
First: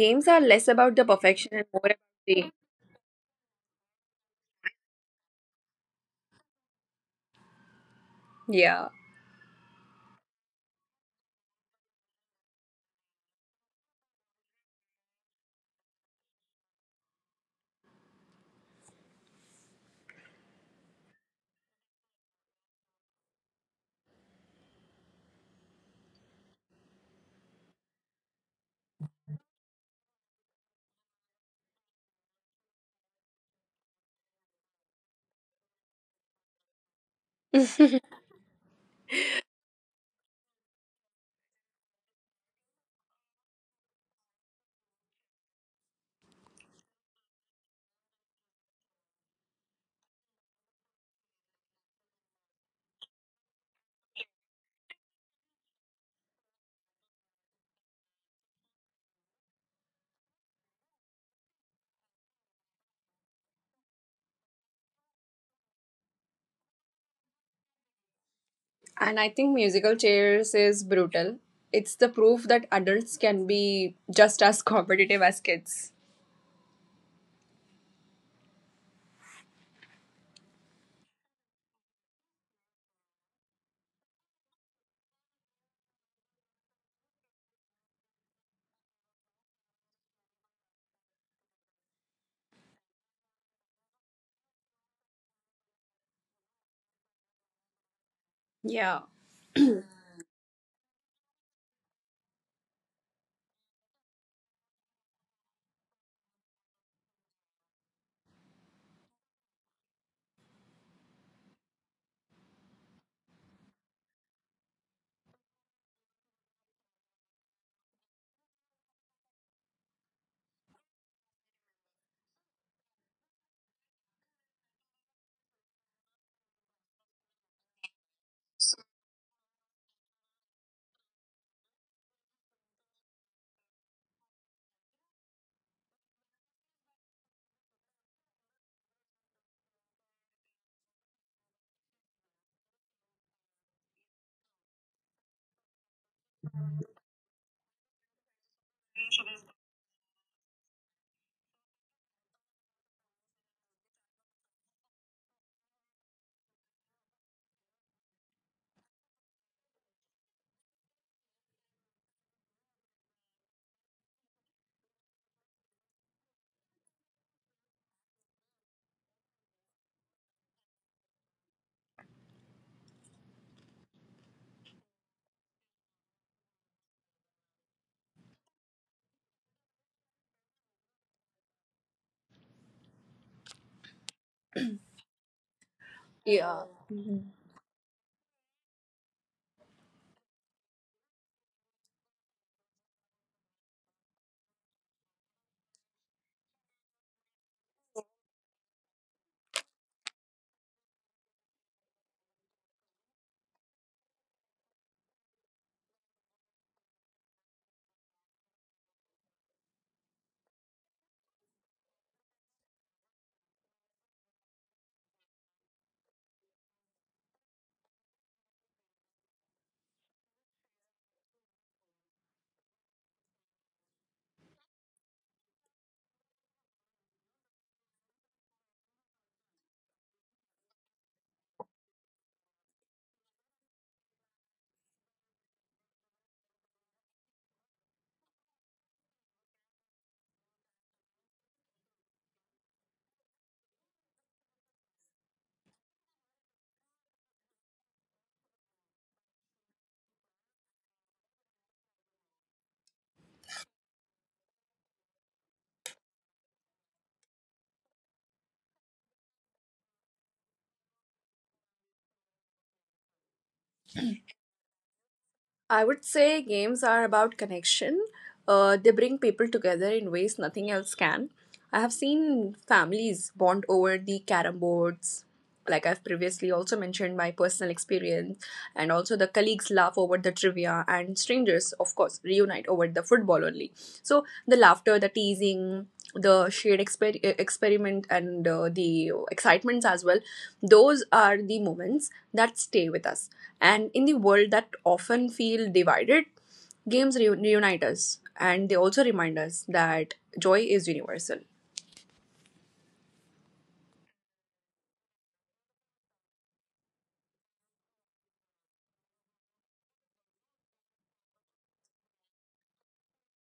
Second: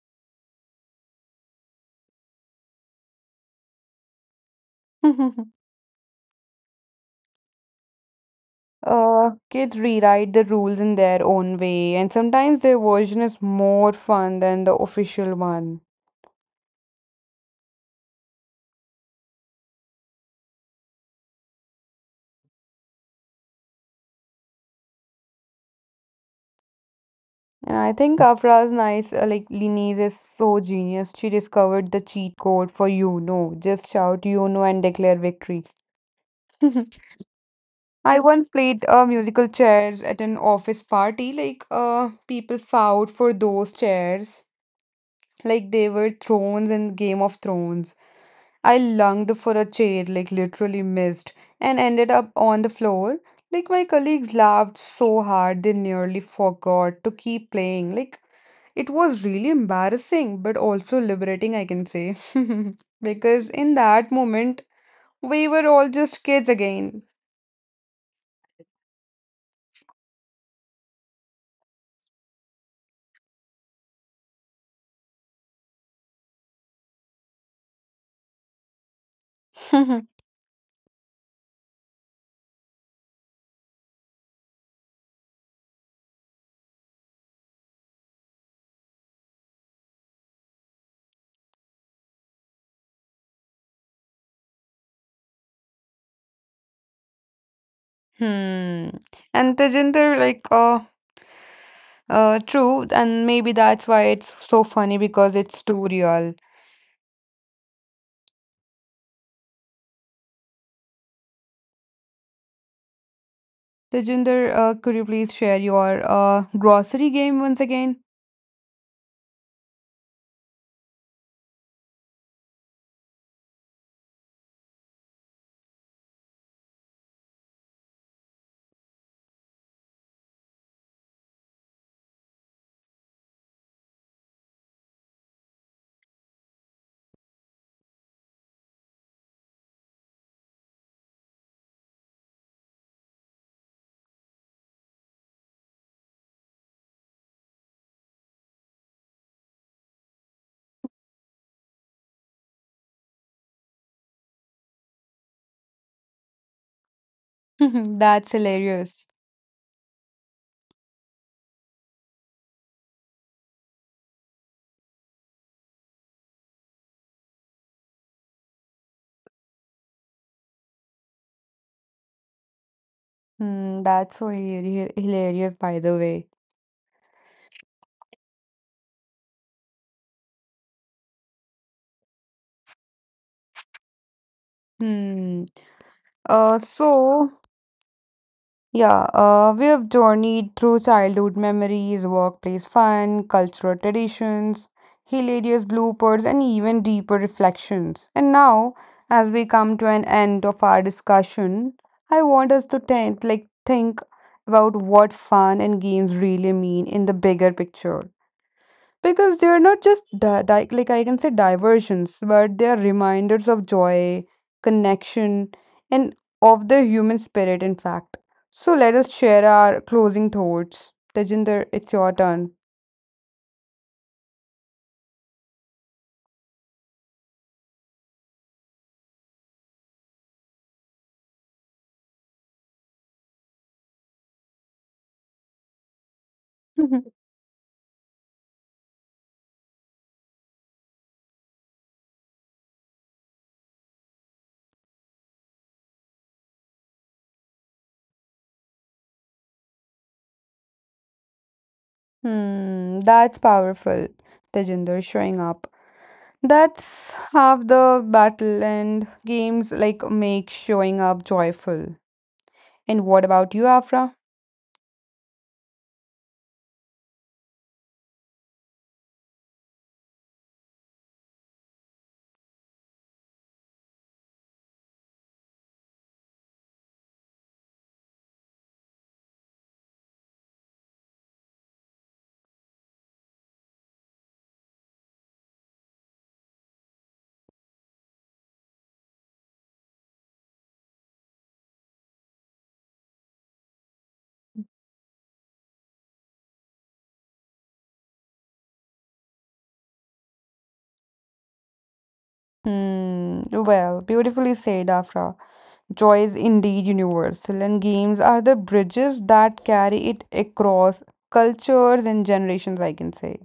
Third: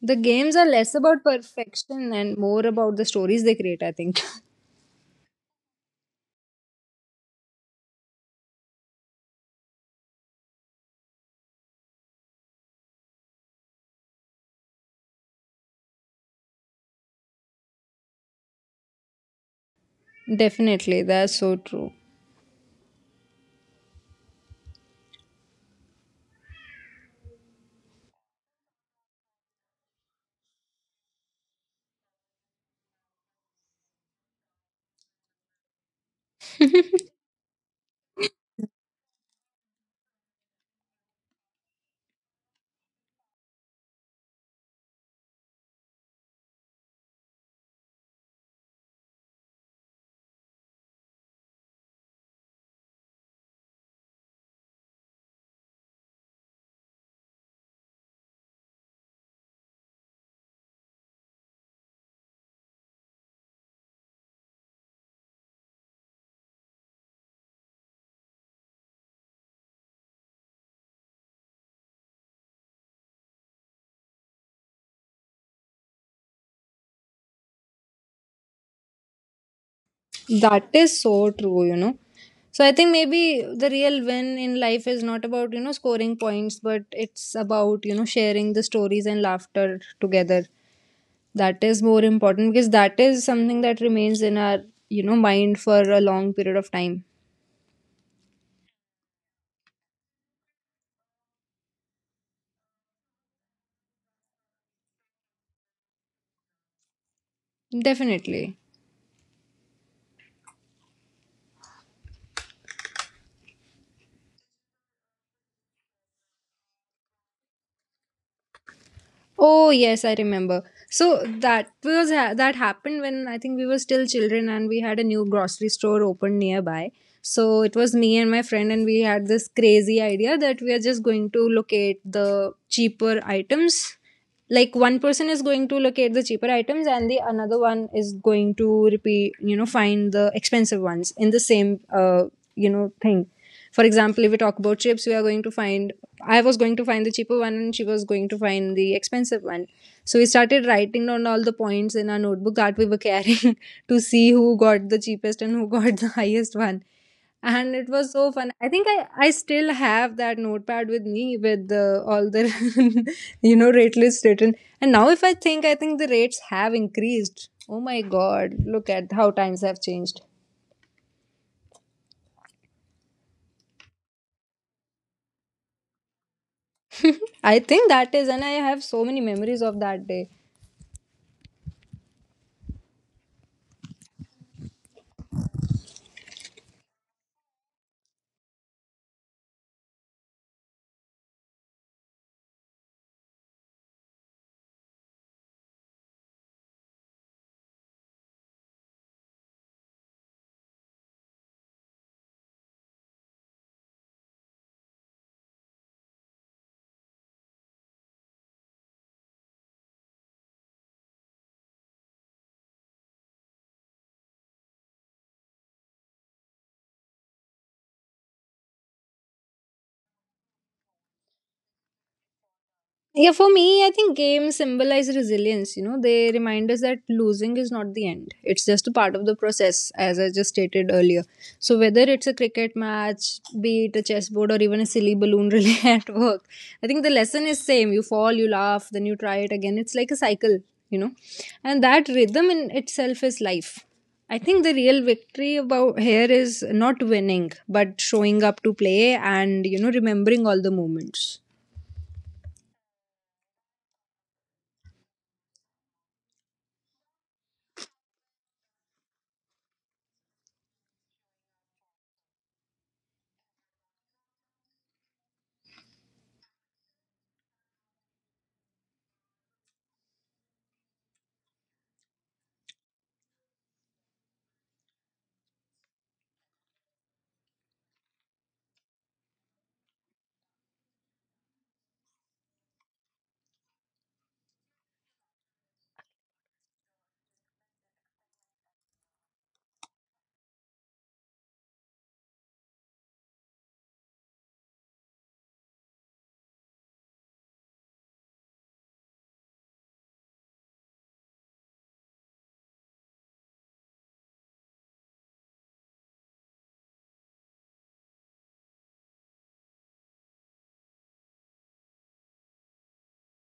The are games are less less about the about perfection and more about perfection and the, more about the stories they create, I think. *laughs* yeah. Kids rewrite the rules in their own way, and sometimes their version is more fun than the official one. *laughs* Definitely, that's so true. And I think *laughs* Afra's nice, Linese is so genius. She discovered the cheat code for, you know. Just shout, you know, and declare victory. *laughs* *laughs* *laughs* And I once played musical chairs at an office party. Like, people fought for those chairs. Like they were thrones in Game of Thrones. I longed for a chair, like literally missed, and ended up on the floor. Like my colleagues laughed so hard they nearly forgot to keep playing. Like it was really embarrassing, but also liberating, I can say. *laughs* Because in that moment, we were all just kids again. I think musical chairs is brutal. It's the proof that adults can be just as competitive as kids. *laughs* That is so true, you know. So I think maybe the real win in life is not about, you know, scoring points, but it's about, you know, sharing the stories and laughter together. That is more important because that is something that remains in our, you know, mind for a long period of time. Hmm. Yeah. And Tejinder, like, true, and maybe that's why it's so funny because it's too real. Definitely. Tejinder, could you please share your grocery game once again? Oh yes, I remember. So that was that happened when I think we were still children and we had a new grocery store open nearby. So it was me and my friend and we had this crazy idea that we are just going to locate the cheaper items. Like one person is going to locate the cheaper items and the another one is going to repeat, you know, find the expensive ones in the same you know thing. For example, if we talk about chips, we are going to find, I was going to find the cheaper one and she was going to find the expensive one. So we started writing down all the points in our notebook that we were carrying *laughs* to see who got the cheapest and who got the *laughs* highest one. And it *laughs* was so That's fun. i think i hilarious. i still have that notepad with me with the, all the *laughs* you know rate lists written. And now if I think I think the rates have increased. Oh my god, look at how times have changed. Hmm, that's so hilar- hilarious, by the way. I think that is, and I have so many memories of that day. Hmm. Yeah. So yeah, we have journeyed through childhood memories, workplace fun, cultural traditions, hilarious bloopers, and even deeper reflections. And now, as we come to an end of our discussion, I want us to think about what fun and games really mean in the bigger picture, because they're not just di- di- like, I can say, diversions, but they are reminders of joy, connection, and of the human spirit, in fact. So let us share our closing thoughts. Tejinder, it's your turn. Yeah, for me, I think games symbolize resilience. You know, they remind us that losing is not the end, it's just a part of the process, as I just stated earlier. So, whether it's a cricket match, be it a chessboard, or even a silly balloon *laughs* relay at work, I think the *laughs* lesson is same. You fall, you laugh, then you try it again. It's like a cycle, you know, and that rhythm in itself is life. I think the real victory about here is not winning, but showing up to play and, you know, remembering all the moments. Hmm, that's powerful. Tejinder, showing up, that's half the battle, and games like make showing up joyful. And what about you, Afra? I would say games are about connection. They bring people together in ways nothing else can. I have seen families bond over the carom boards. Like, I've previously also mentioned, my personal experience, and also the colleagues laugh over the trivia, and strangers, of course, reunite over the football only. So, the laughter, the teasing, the shade experiment, and the excitements as well, those are the moments that stay with us. And in the world that often feel divided, games reunite us, and they also remind us that joy is universal. Hmm, well, beautifully said, Afra. Joy is indeed universal, and games are the bridges that carry it across cultures and generations, I can say.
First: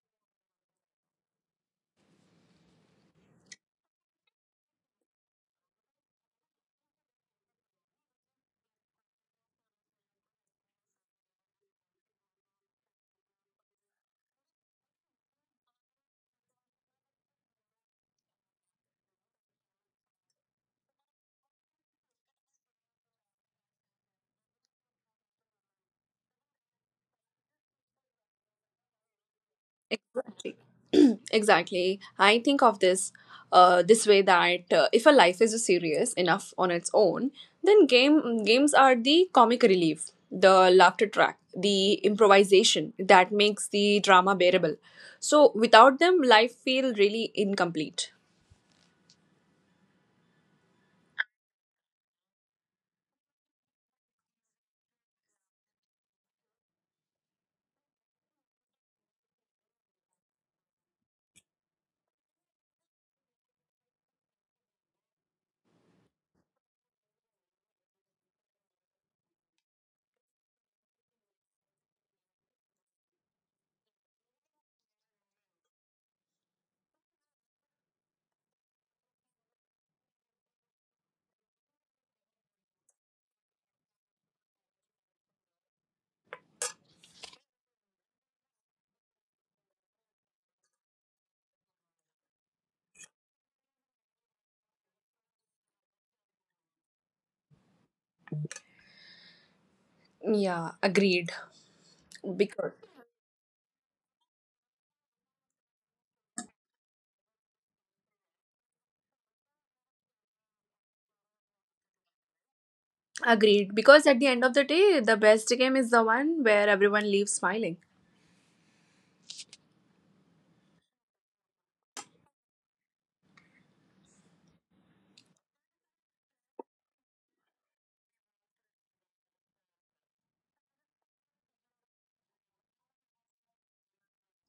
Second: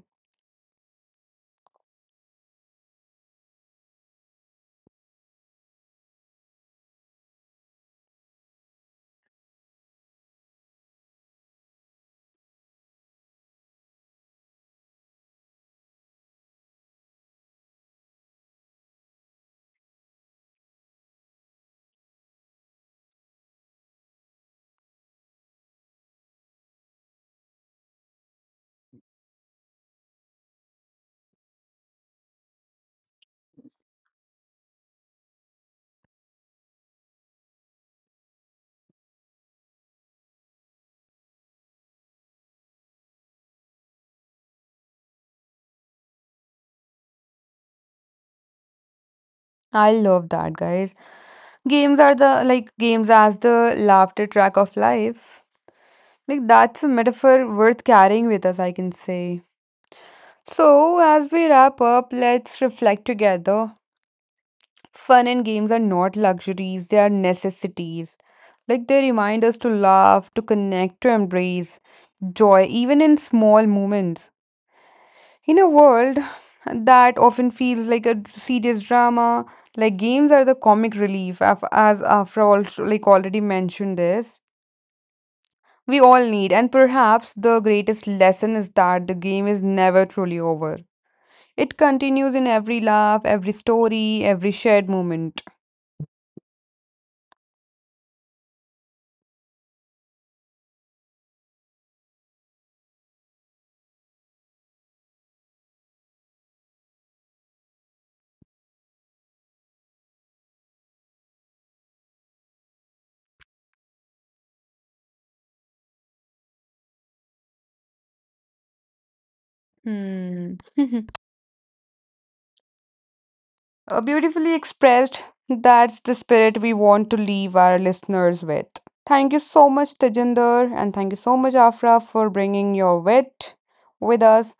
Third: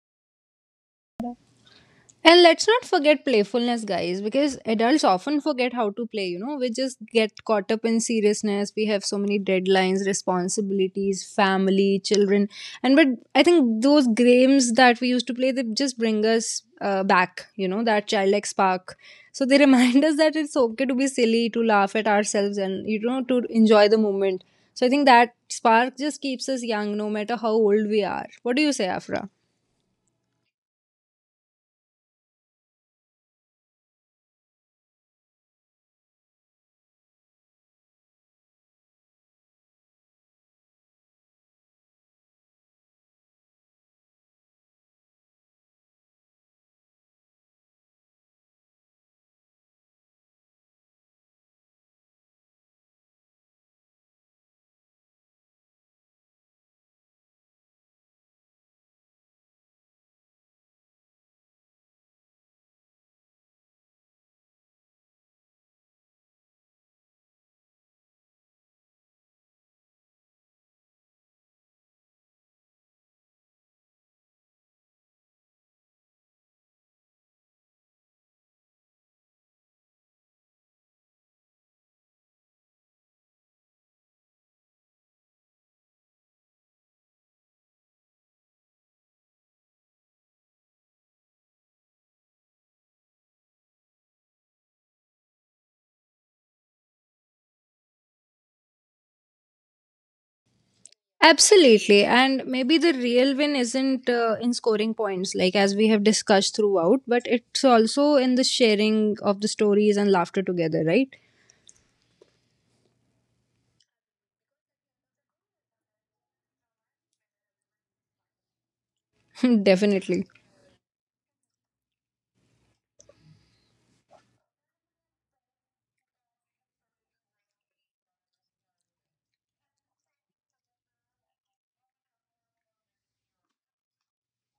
And let's not forget playfulness, guys, because adults often forget how to play. You know, we just get caught up in seriousness. We have so many deadlines, responsibilities, family, children, and but I think those games that we used to play they just bring us back. You know, that childlike spark. So they *laughs* remind us that it's okay to be silly, to laugh at ourselves, and you know, to enjoy the moment. So I think that spark just keeps us young, no matter how old we are. What do you say, Afra? Exactly. *clears throat* Exactly. I think of this this way, that if a life is serious enough on its own, then games are the comic relief, the laughter track, the improvisation that makes the drama bearable. So without them, life feel really incomplete. I love that, guys. Games are the like games as the laughter track of life. Like that's a metaphor worth carrying with us, I can say. So, as we wrap up, let's reflect together. Fun and games are not luxuries, they are necessities. Like they remind us to laugh, to connect, to embrace joy, even in small moments. In a world that often feels like a serious drama, like games are the comic relief, af- as after all, like already mentioned this, we all need. And perhaps the greatest lesson is that the game is never truly over. It continues in every laugh, every story, every shared moment. Yeah, agreed. Absolutely. And maybe Because the real win isn't in scoring points, like as we have discussed throughout, but it's also in the sharing of the stories and laughter together, right? because at the end of the day, the best game is the one where everyone leaves smiling. *laughs* Definitely. Hmm. *laughs* Beautifully expressed. That's the spirit we want to leave our listeners with. Thank you so much, Tajinder, and thank you so much, Afra, for bringing your wit with us,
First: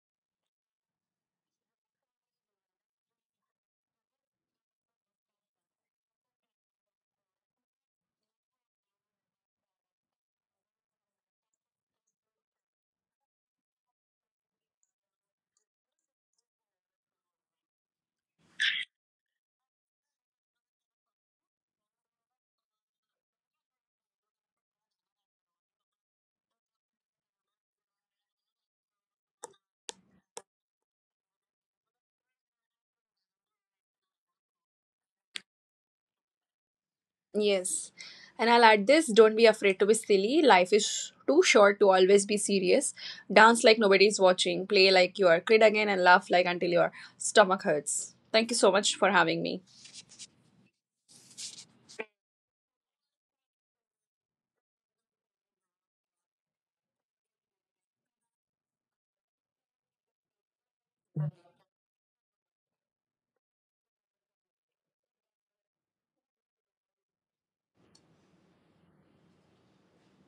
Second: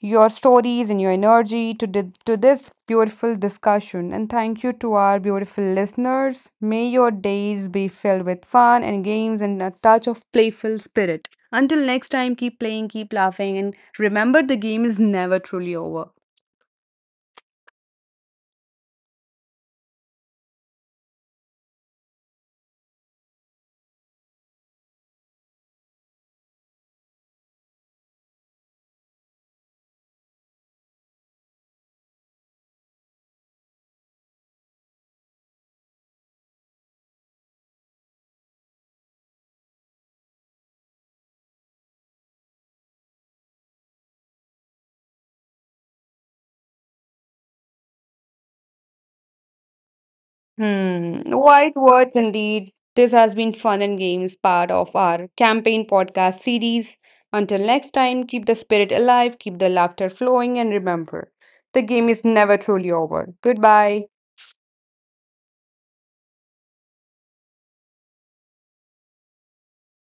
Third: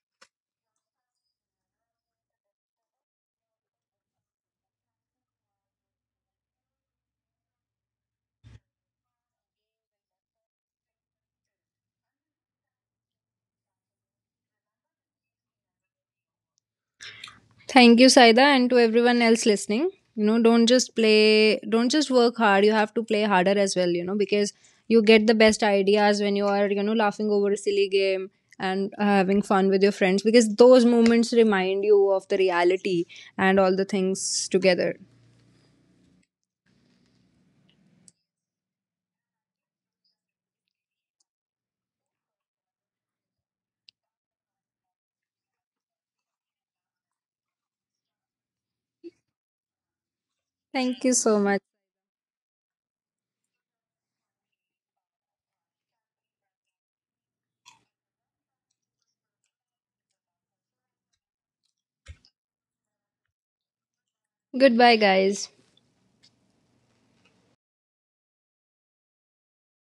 your stories, and your energy to, di- to this beautiful discussion. And thank you to our beautiful listeners. May your days be filled with fun and games and a touch of playful spirit. Until next time, keep playing, keep laughing, and remember the game is never truly over. Thank you, Saida, and to everyone else listening. You know, don't just play, don't just work hard. You have to play harder as well, you know, because you get the best ideas when you are, you know, laughing over a silly game and having fun with your friends because those moments remind you of the reality and all the things together. Yes. And I'll add this, don't be afraid to be silly. Life is too short to always be serious. Dance like nobody's watching, play like you are a kid again, and laugh like until your stomach hurts. Thank you so much for having me. Thank you Hmm. so much. Wise words indeed. This has been fun and games part of our campaign podcast series. Until next time, keep the spirit alive, keep the laughter flowing, and remember, the game is never truly over. Goodbye. Goodbye, guys.